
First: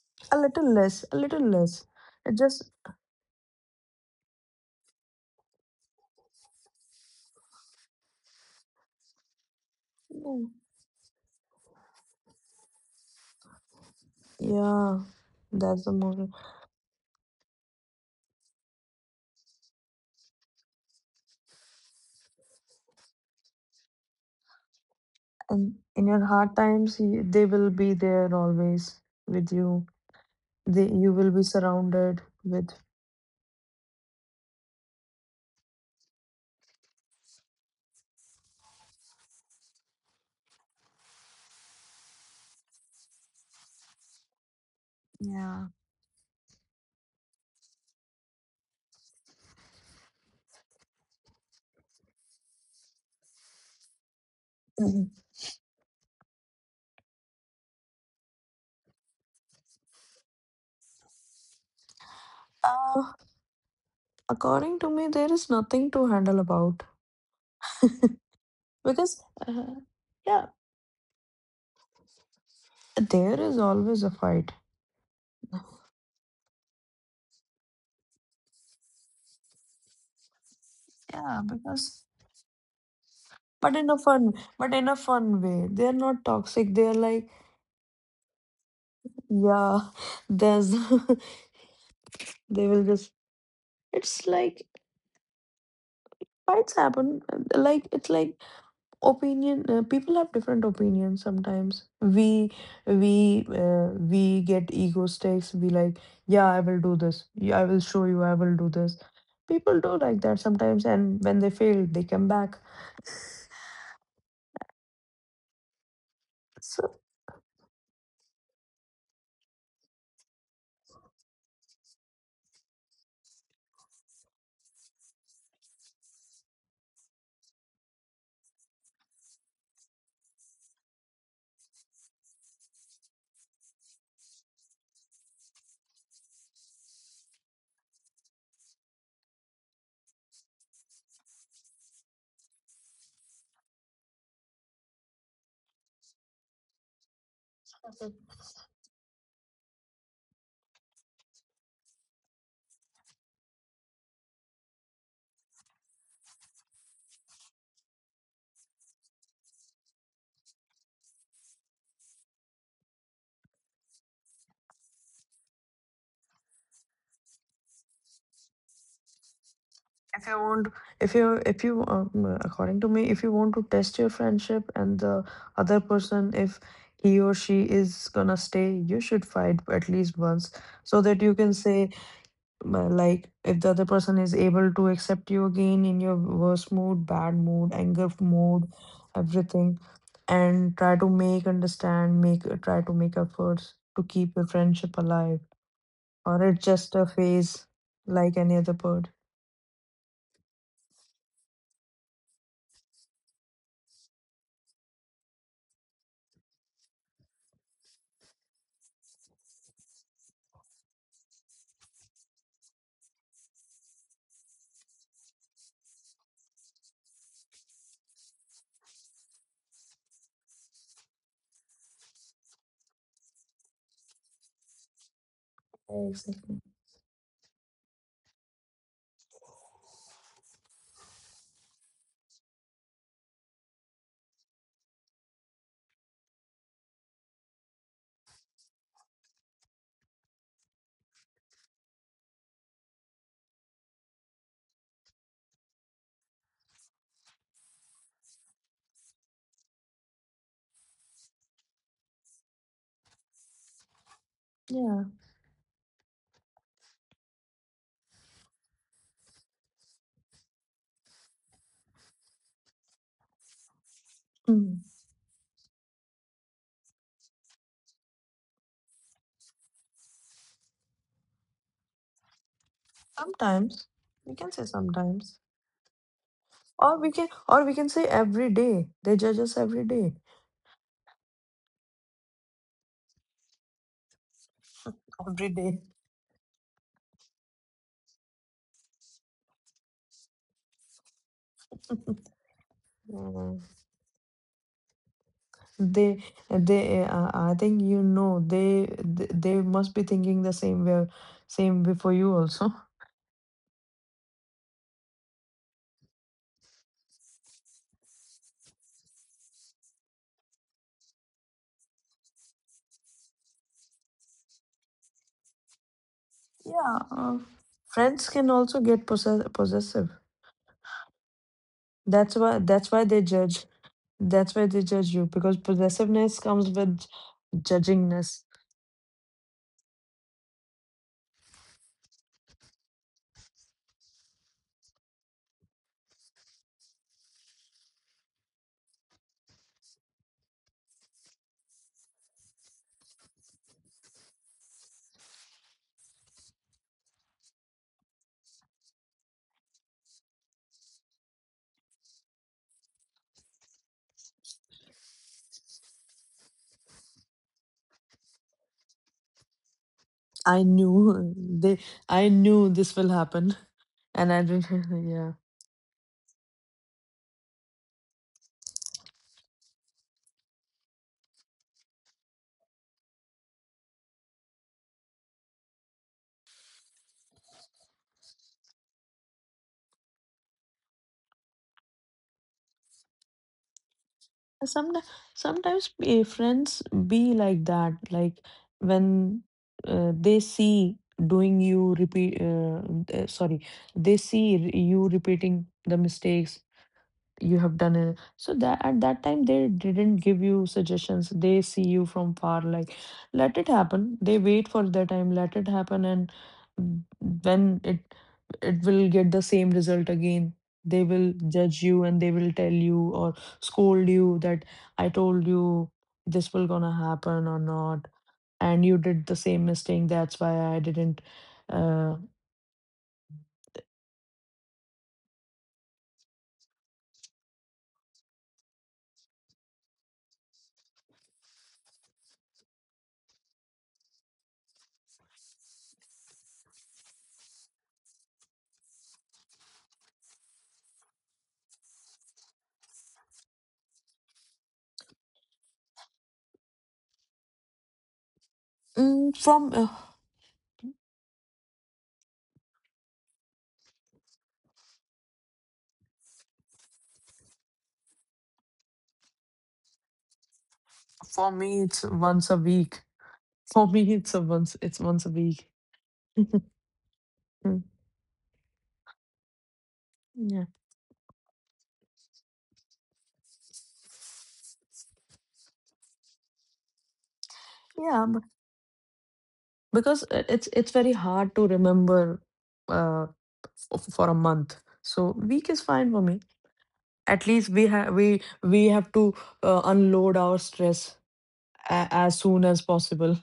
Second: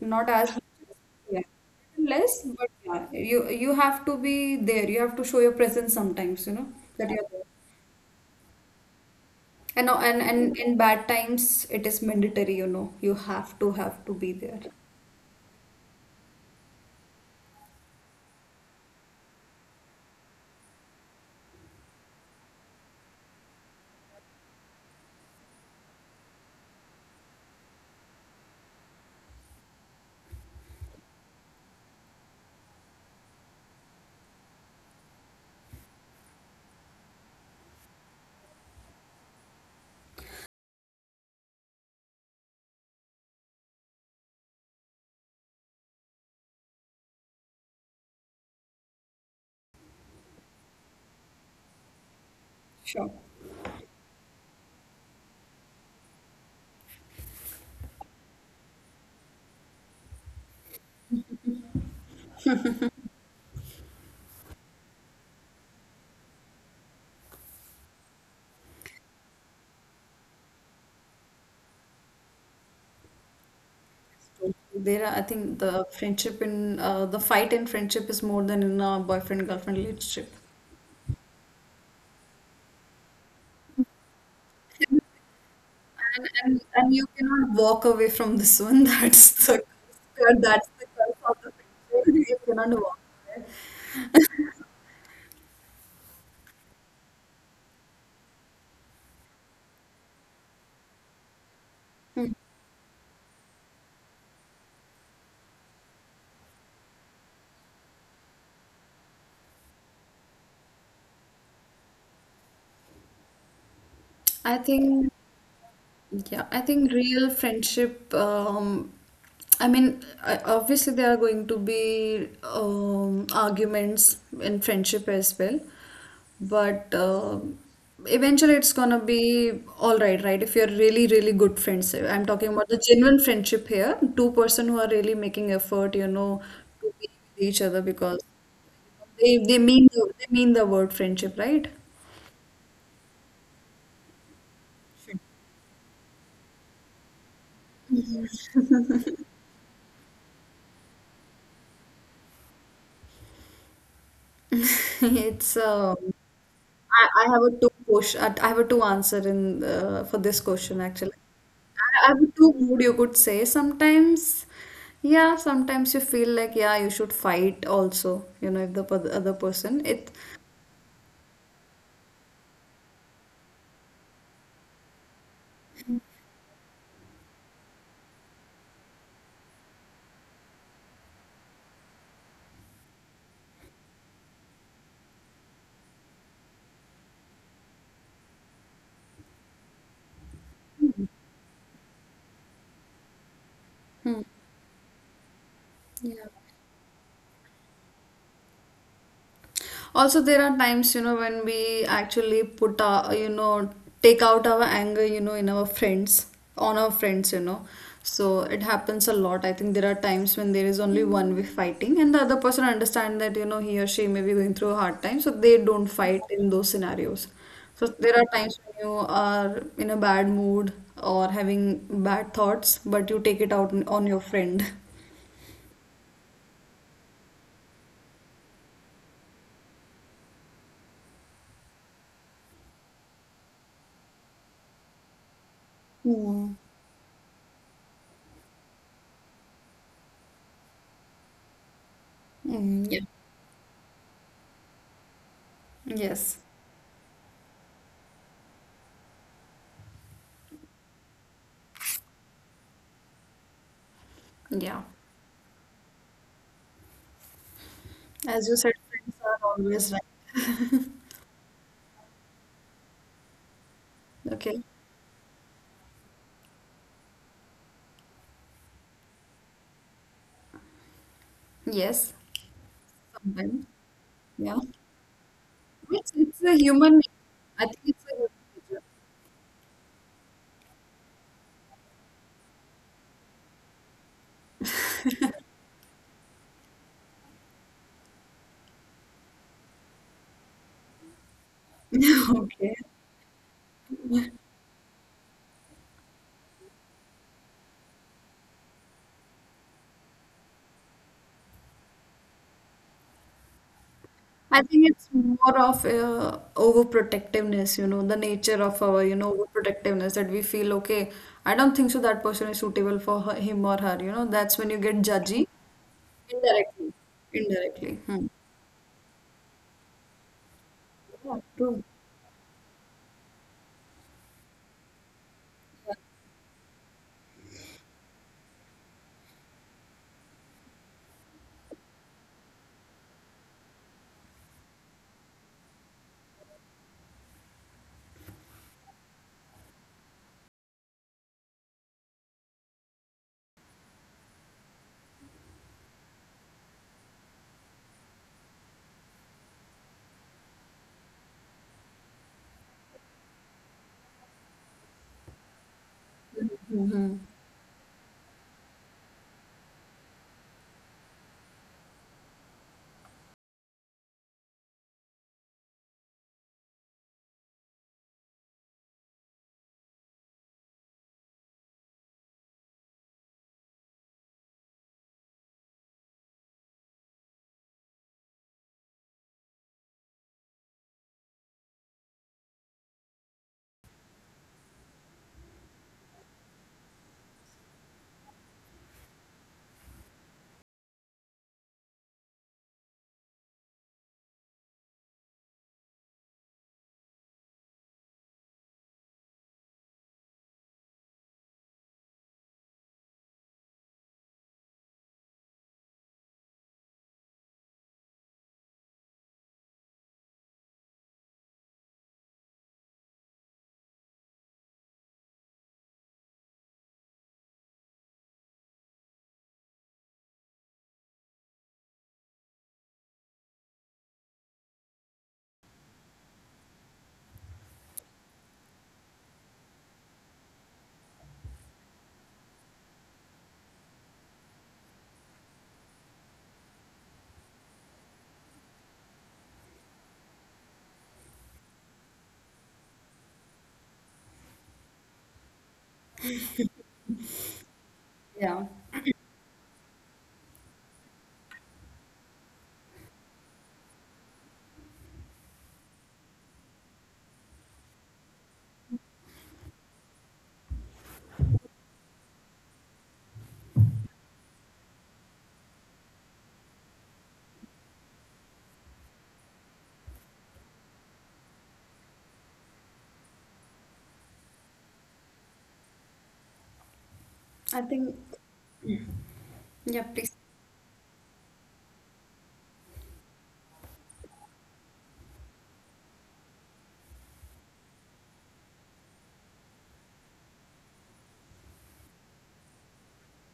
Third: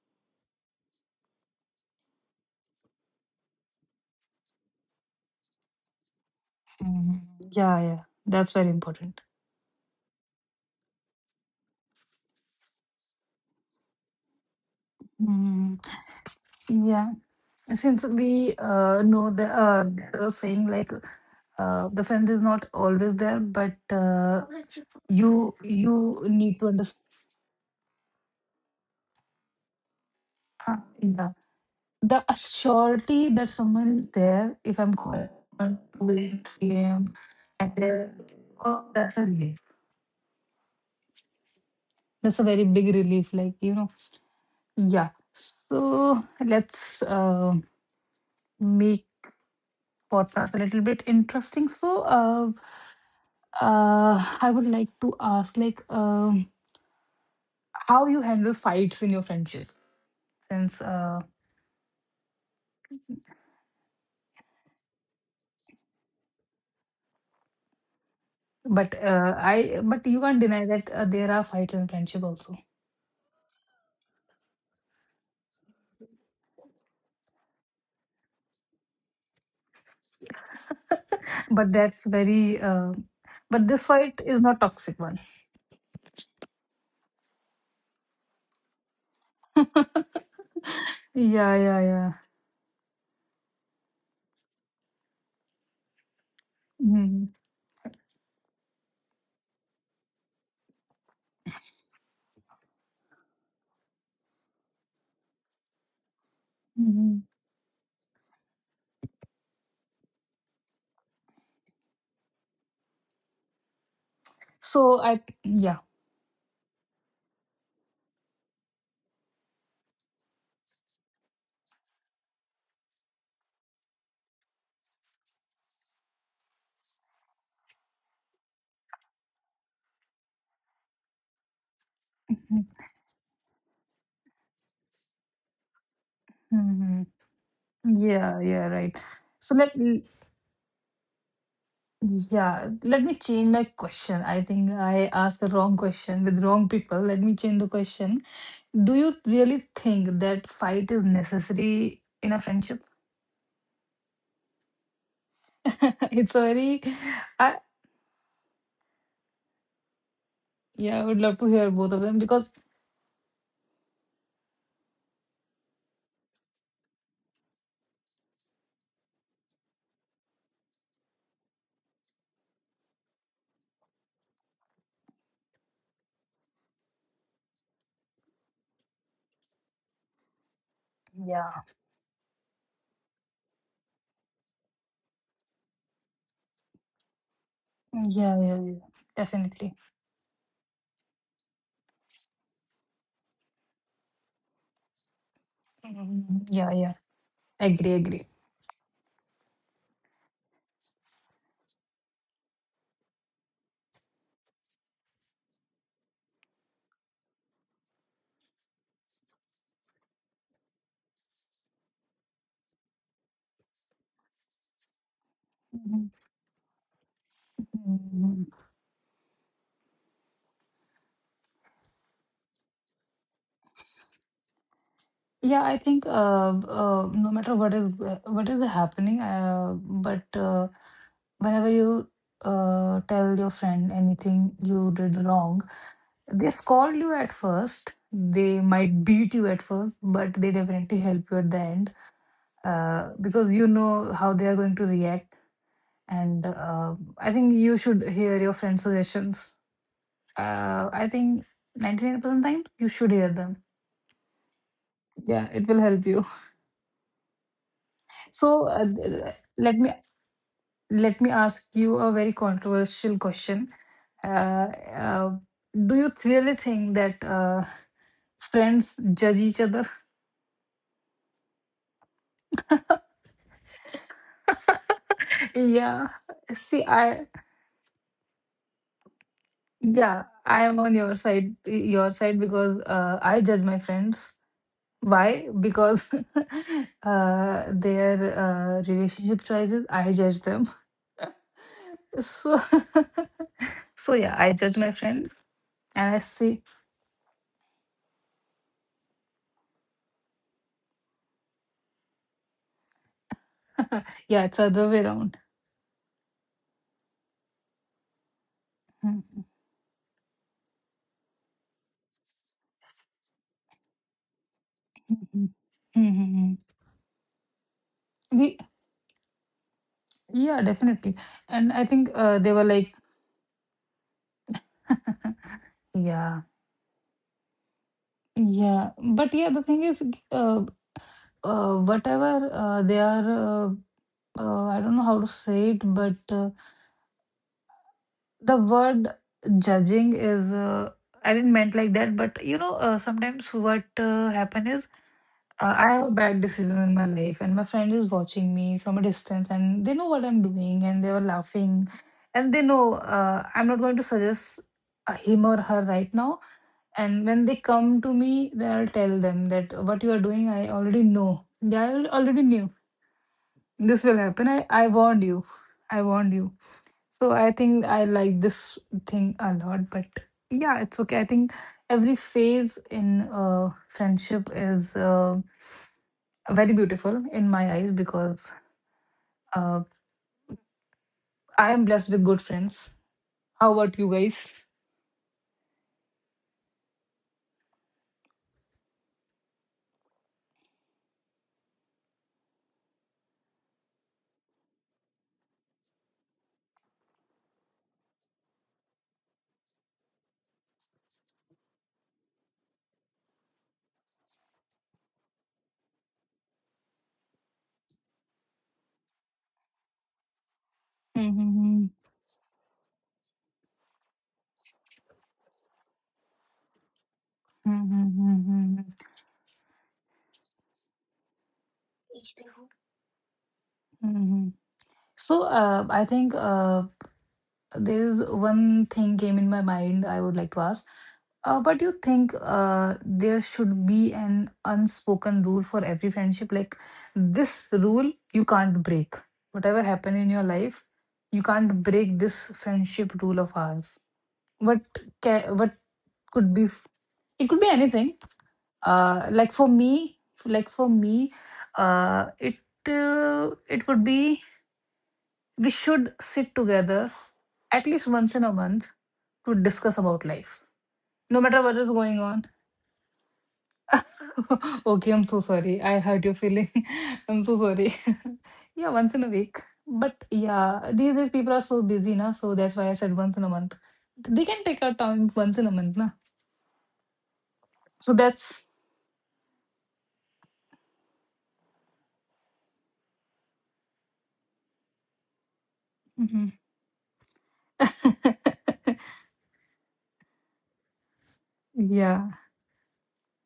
not
A
as much,
little less, a
yeah,
little less. It
less, but
just,
yeah, you have to be there. You have to show your presence sometimes. You know that
Mhm.
you're there.
Yeah, yeah, that's very important.
And uh, and
yeah.
and in bad times, it is mandatory. You know, you have to be there.
Yeah,
Mm,
that's the movie.
yeah, since we know the saying like the friend is not always there, but you
And in your
you
hard
need to
times,
understand
they will be there always with you. They, you will
yeah,
be surrounded
the
with.
surety that someone is there. If I'm calling at 2 a.m. and they're- oh, that's a relief. That's a very big relief. Like you know, yeah.
Yeah.
So let's make podcast a little bit interesting. So,
Sure.
I would like to
Mhm.
ask, like, how you handle fights in your friendship? Since,
Uh, According to me, there is nothing to handle about
but
because,
but you can't
yeah,
deny that there are fights in friendship also.
there is always a fight.
There are, I think the friendship in the fight in friendship is more than in a boyfriend girlfriend relationship.
Yeah,
But
because,
that's very, but
but
this
in a
fight
fun,
is not
but in a
toxic one.
fun way. They're not
And, and
toxic. They're
and you
like,
cannot walk away from this one. That's the
yeah,
that's
there's.
the curse of the
Yeah, yeah, yeah.
friendship. You
They
cannot
will
walk
just.
away.
It's like fights happen.
Hmm.
Like it's like opinion, people have different opinions, sometimes we, we get ego stakes, we like, yeah, I will do this, yeah, I will show you, I will do this. People do like that sometimes, and when they fail they come back.
I
So
think
I, yeah.
yeah, I think
So
real friendship. I mean, I- obviously there are going to be arguments in friendship as well, but eventually it's gonna be all right, right? If you're really, really good friends, I'm talking about the genuine friendship here. Two-person who are really making effort, you know, to
Hmm.
be with each other because
Yeah, yeah, right.
they they
So let
mean the, they mean the word friendship, right?
Yeah, let me change my question. I think I asked the wrong question with wrong people. Let me change the question. Do you really think that fight is necessary in a friendship?
It's
It's a very,
I have a
I,
two question. Uh, I have a two answer in for this question
yeah, I
actually.
would love to hear both of
I have
them,
a two
because,
mood you could say. Sometimes, yeah, sometimes you feel like, yeah, you should fight also. You know, if the other person it
if you want, if you according to me, if you want to test your friendship, and the other person, if he or she is gonna stay, you should fight at least once, so that you can
yeah,
say, like if the other person is able to accept you again in your worst mood, bad mood, anger
yeah, yeah,
mood,
yeah,
everything,
definitely.
and try to make understand, make, try to make efforts to keep your friendship alive, or
Mhm.
it's
Yeah,
just
yeah,
a phase
agree, agree.
like any other bird.
also, there are times, you know, when we actually put our, you know, take out our anger, you know, in our friends, on our friends, you know. So it happens a lot. I think there are times when there is only one way fighting and the other person understand that, you know, he or she may be going through a hard time, so they don't fight in those scenarios. So there are
Mhm.
times when you are in a bad mood or having bad thoughts, but you take it out on your friend.
Yeah, I think uh,
Exactly,
uh, no matter what is happening, but whenever you tell your friend anything you did wrong,
Mm.
they scold you at first. They might beat you at first, but they definitely help you at the end
Mm, yeah.
because you know how they are going to react.
Yes.
And I think you should hear your friend's suggestions. I think 99% times you should hear them.
Yeah.
yeah.
Yeah, it will help you.
As you said,
So uh,
friends are
th-
always right.
let me ask you a very controversial question. Uh,
Okay.
Hmm.
uh, do you really think that friends judge each other?
Yes. Sometimes.
sometimes we can
Yeah.
say sometimes,
Yeah.
It's a
See,
human
or
nature.
I
I
we
think
can
it's
say
a
every
human
day they judge us, every day,
yeah, I am on your side because I judge my friends.
every
Why?
day.
Because their relationship choices, I judge them.
nature.
So,
Okay.
Yeah.
so yeah, I judge my friends and I
They,
see,
I think you know, they must be thinking the same way, same way for you also.
yeah,
I
it's
think
other way
it's
around.
more of overprotectiveness, you know, the nature of our, you know,
Mhm,
overprotectiveness that we feel, okay, I don't think so that person is suitable for her, him or her, you know, that's when you get judgy
mhm, mhm.
indirectly.
Yeah,
Indirectly. Hmm.
friends can
We,
also get possessive.
yeah, definitely.
Yeah,
And
true.
I think
That's
they
why,
were
that's
like,
why they judge. That's why they judge you, because possessiveness
yeah,
comes with judgingness.
yeah. But yeah, the thing is, uh, whatever they are, I don't know how to say it, but the word judging is, I didn't meant like that, but you know, sometimes what happen is I have a bad decision in my life, and my friend is watching me from a distance, and they know what I'm doing, and they were laughing, and they know I'm not going to suggest him or her right
Yeah.
now.
Mhm.
And when they come to me, then I'll tell them that what you are doing,
I
I already
knew
know.
they,
Yeah,
I
already
knew
knew
this will happen,
this will
and I
happen. I,
didn't.
I warned
Yeah.
you. I warned you. So I think I like this thing a lot, but yeah, it's okay. I think every phase in friendship is. Very beautiful in my eyes because uh, I am blessed with good friends. How about you guys?
Sometimes, sometimes friends be like that. Like when they see doing you repeat, sorry, they see you repeating the mistakes you have done it, so that at that time they didn't give you suggestions, they see you from far, like let it happen, they wait for their time, let it happen, and when it will get the same result again, they will
Hmm,
judge
hmm,
you and they will tell you or scold you that I told you this will gonna happen or not,
hmm,
and you did the same mistake, that's why I didn't, uh,
hmm. So I think there is one thing came in my mind I would like to ask. But you think there should be an unspoken rule for every friendship? Like this rule you can't break. Whatever happened in your life, you can't break this friendship rule of ours. What what could be it could be anything
Yeah.
mm,
like for
from
me, like for me, uh it it would be we should sit together at least once in a month to discuss about life, no
for
matter what is
me it's
going on.
once a week. For me, it's a once it's
Okay, I'm
once a
so
week.
sorry I hurt your feeling. I'm so
Mm.
sorry. Yeah, once in a week, but
Yeah,
yeah, these people are so busy now, so that's why I said once in a month. They can take out time once in a month na.
I think,
So
yeah, b-
that's
yeah, please.
because it's very hard to remember uh for a month. So week is fine for me.
Mhm.
At least we have, we have to unload our stress a
yeah.
as soon as possible.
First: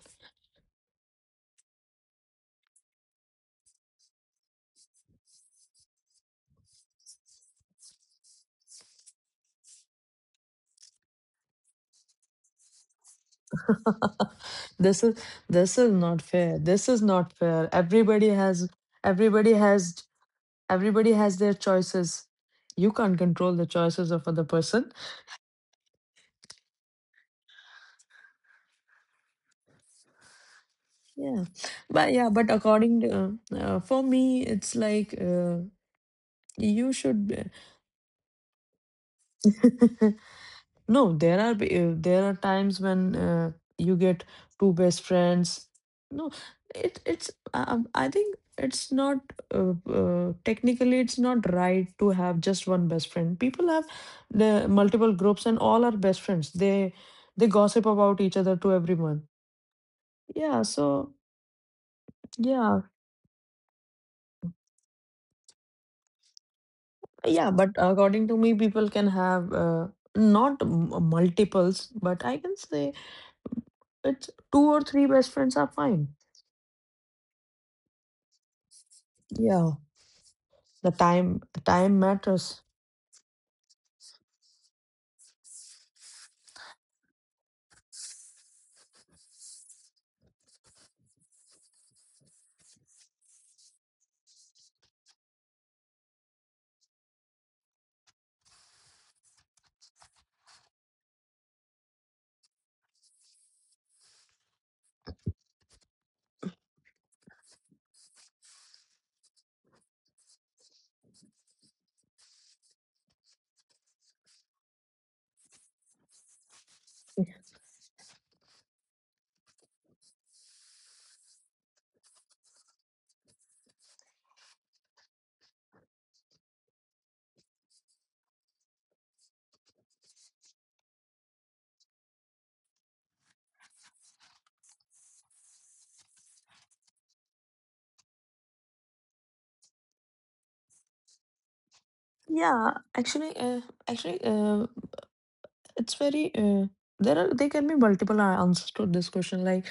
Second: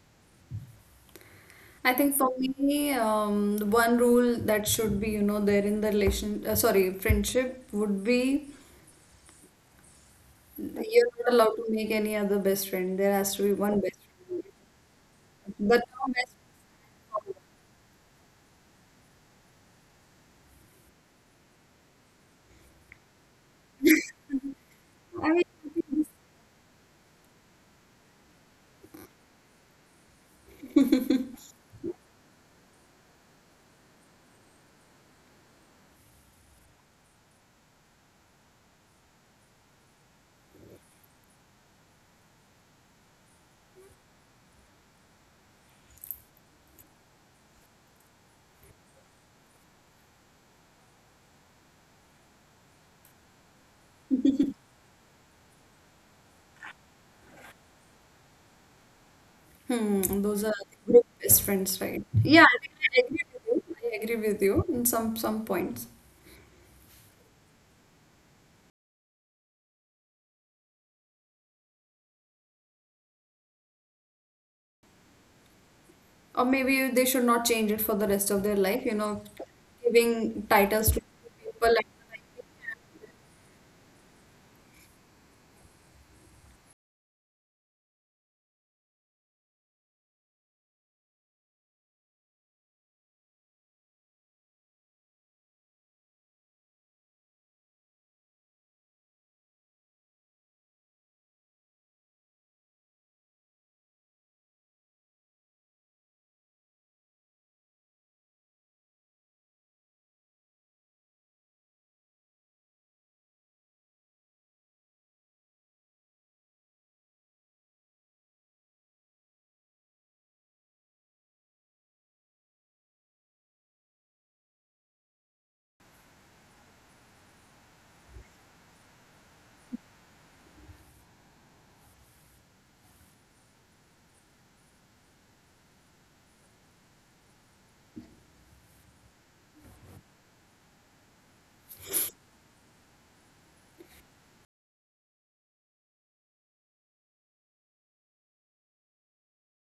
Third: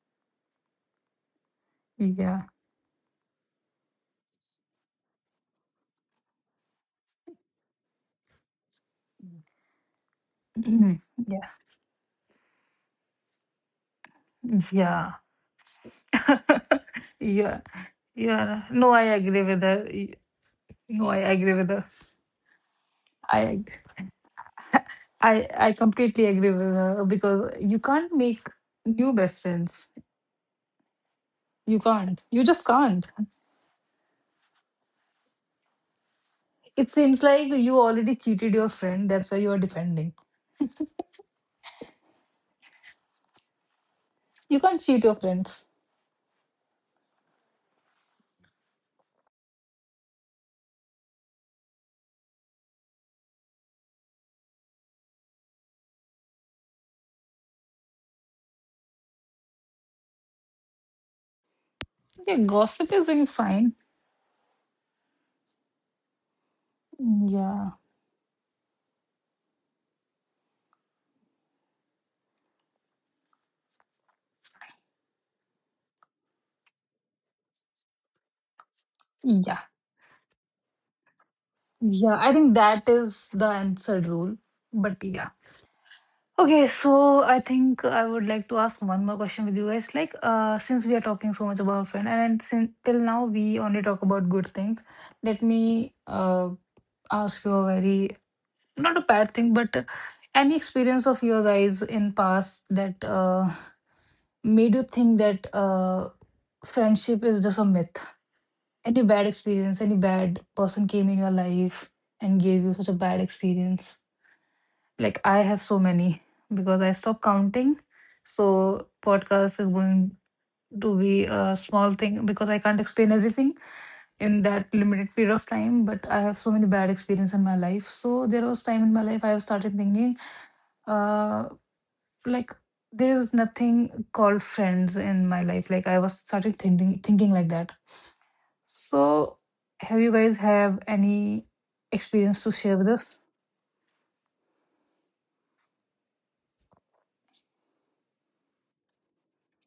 I think for
Yeah.
me, one rule that should be, you know, there in the sorry, friendship would be
Mhm.
you're not
Yeah.
allowed to make any other best friend. There has to be one best friend.
This
Yeah.
is, this
But
is
no
not
best
fair. This is not
friends
Yeah.
fair. Everybody
Yeah.
has
No, I agree
everybody
with her.
has
Y- No,
everybody
I
has
agree
their
with her.
choices. You can't
I
control the
ag-
choices of other person.
for all. I mean,
I completely agree with her because you can't make new best friends.
Yeah,
You can't.
yeah,
You
but
just
according
can't.
to for me, it's like you
It seems
should.
like you already cheated your friend, that's why you are defending.
No, there are times when you get
You
two
can't
best
cheat your
friends.
friends.
No, it, it's I think it's not technically it's not right to have just one best friend. People have the multiple groups and all are best friends. They gossip about each other to everyone.
hmm, those are
Yeah, so.
group best friends, right?
Yeah,
Yeah, I
Yeah.
think
gossip
I
is
agree
doing
with you.
fine.
I agree with you in some points.
Yeah, but
Yeah.
according to me, people can have not multiples, but I can say it's two or three best friends are fine.
Or maybe they should not change it for the rest of their life, you know,
Yeah.
Yeah,
giving
the
titles to people like
time
Yeah. I think
matters.
that is the answered rule. But yeah. Okay, so I think I would like to ask one more question with you guys. Like, since we are talking so much about friend, and since till now we only talk about good things, let me ask you a very not a bad thing, but any experience of your guys in past that made you think that friendship is just a myth? Any bad experience? Any bad person came in your life and gave you such a bad experience? Like I have so many because I stopped counting. So podcast is going to be a small thing because I can't explain everything in that limited period of time, but I have so many bad experience in my life. So there was time in my life I have started thinking uh like there is nothing called friends in my life. Like I was started thinking like that. So have you guys have any experience to
Yeah,
share with us?
actually, actually, uh, it's very. There are, there can be multiple answers to this question. Like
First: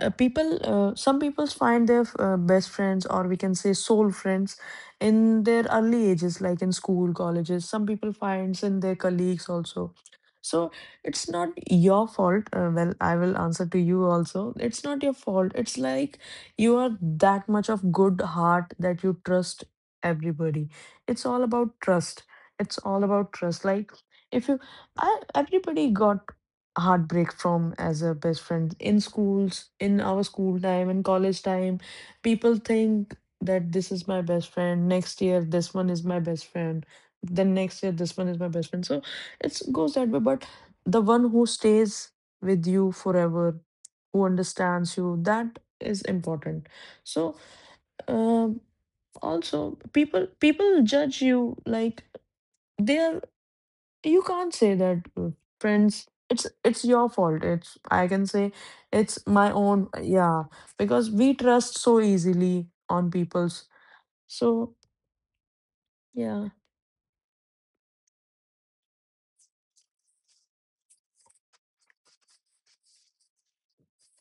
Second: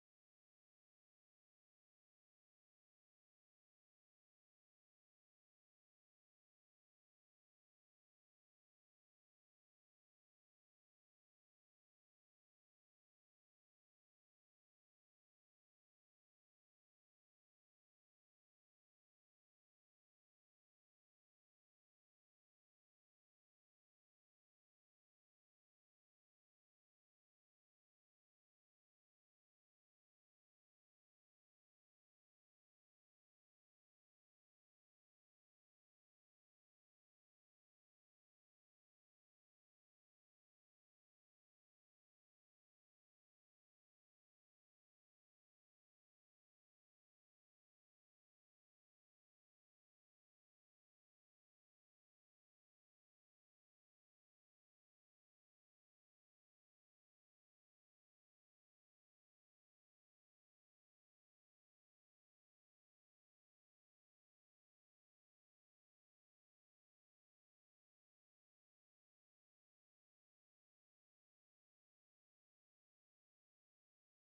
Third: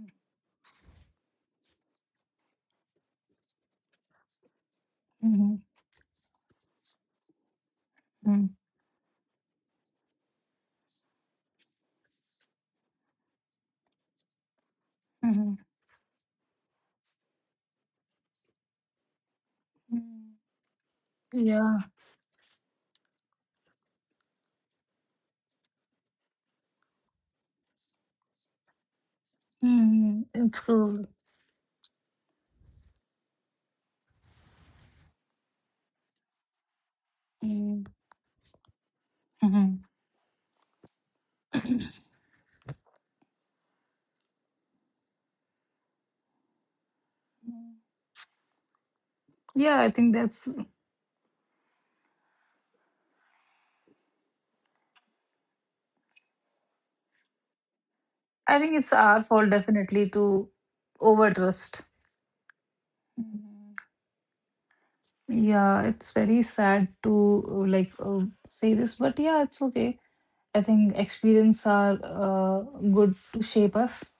people, some people find their best friends, or we can say soul friends, in
Hmm,
their early ages, like in school, colleges, some people finds in their colleagues also. So it's not your fault, well, I will answer to you also, it's not your fault,
hmm,
it's like you are that much of good heart that you trust
hmm.
everybody. It's all about trust, it's all about trust, like if you, I, everybody got heartbreak from as a best friend in schools, in our
Mm, in
school time, in
schools.
college time. People think that this is my best friend. Next year, this one is my best friend. Then next
Mm,
year, this one is my best friend. So it
mhm.
goes that way. But the one who stays with you forever, who understands you, that is important. So um, also,
Yeah, I think
people,
that's,
people judge you like they are, you can't say that, friends. It's your fault. It's, I can say
I think it's
it's
our fault
my own.
definitely
Yeah,
to
because we trust
overtrust.
so easily on people's.
Mhm.
So
Yeah, it's very
yeah,
sad to say this, but yeah, it's okay. I think experience are good to shape us,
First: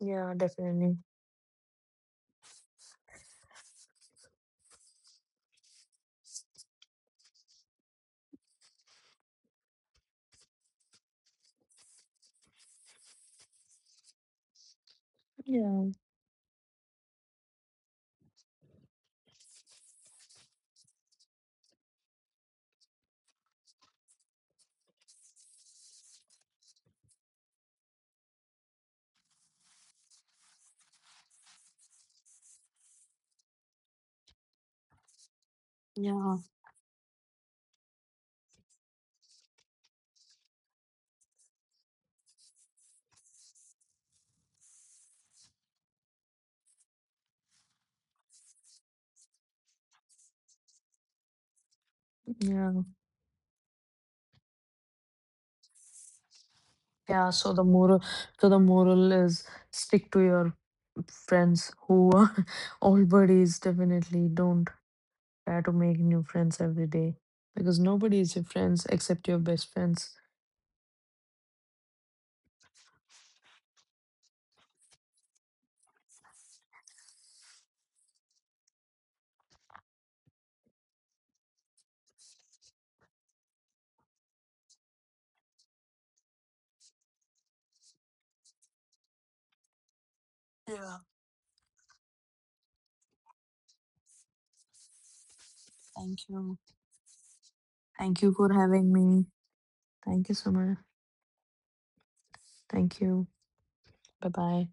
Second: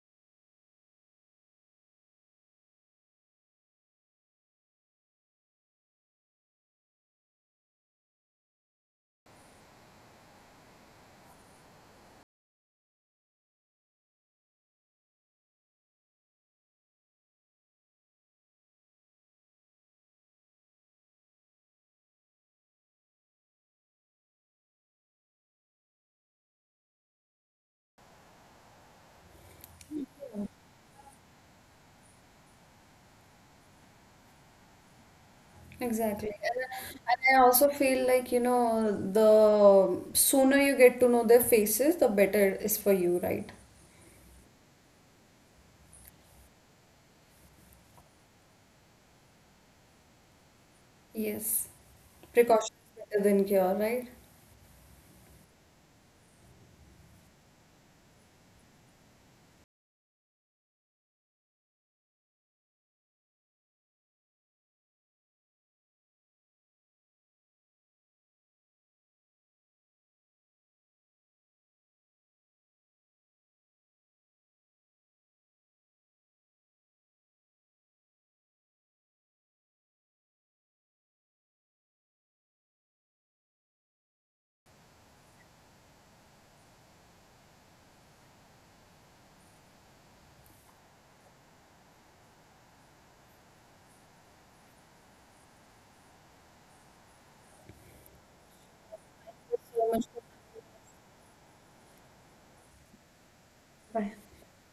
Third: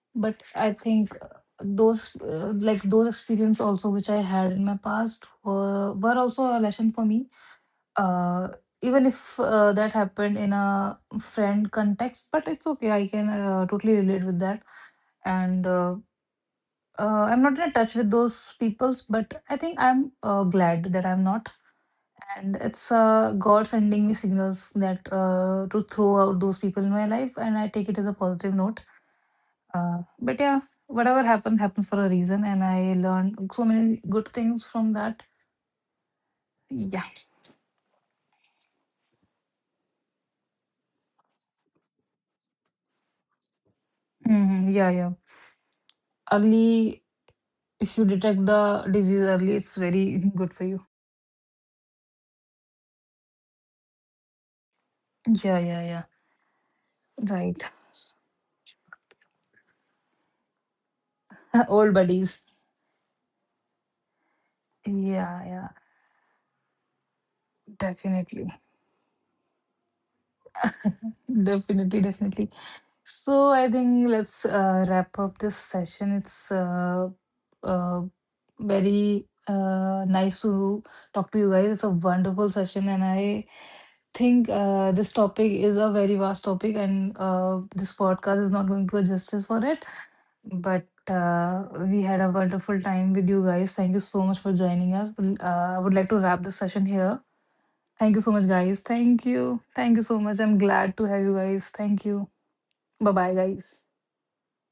yeah,
but I
definitely.
think those like those experience also which I had in my past were also a lesson for me, uh, even if that happened in a friend context, but it's okay. I can totally relate with that. And
Yeah.
I'm not in touch with those peoples, but I think I'm glad that I'm not. And it's God sending me signals that to throw out those people in my life, and I take it as a positive note. But yeah, whatever happened happened for a reason, and I learned so many good things from that.
exactly.
Yeah.
Yeah,
And I also feel like, you know, the sooner you get to know their faces, the better is for you, right?
hmm, yeah, yeah, early. If you detect the disease early, it's very good for you.
Yes. Precaution
Yeah,
is better than cure, right?
Yeah, yeah, yeah.
yeah.
Right.
So the moral is stick to your friends
Old
who are
buddies.
old buddies. Definitely don't
Yeah,
try
yeah.
to make new friends every day, because nobody is your
Definitely.
friends except your best friends.
Definitely, definitely. So I think let's wrap up this session. It's uh, very nice to talk to you guys. It's a wonderful session, and I think this topic is a very vast topic, and this podcast is not going to do justice for it. But
Yeah.
we had a wonderful time with you guys. Thank you so much for joining us. Well, I would like to
Thank
wrap
you.
this session here. Thank
Thank
you so
you
much,
for
guys.
having
Thank
me.
you. Thank you so
Thank you,
much.
so
I'm
much.
glad to have you guys. Thank you.
Thank
Bye
you.
bye, guys.
Bye
Right.
bye.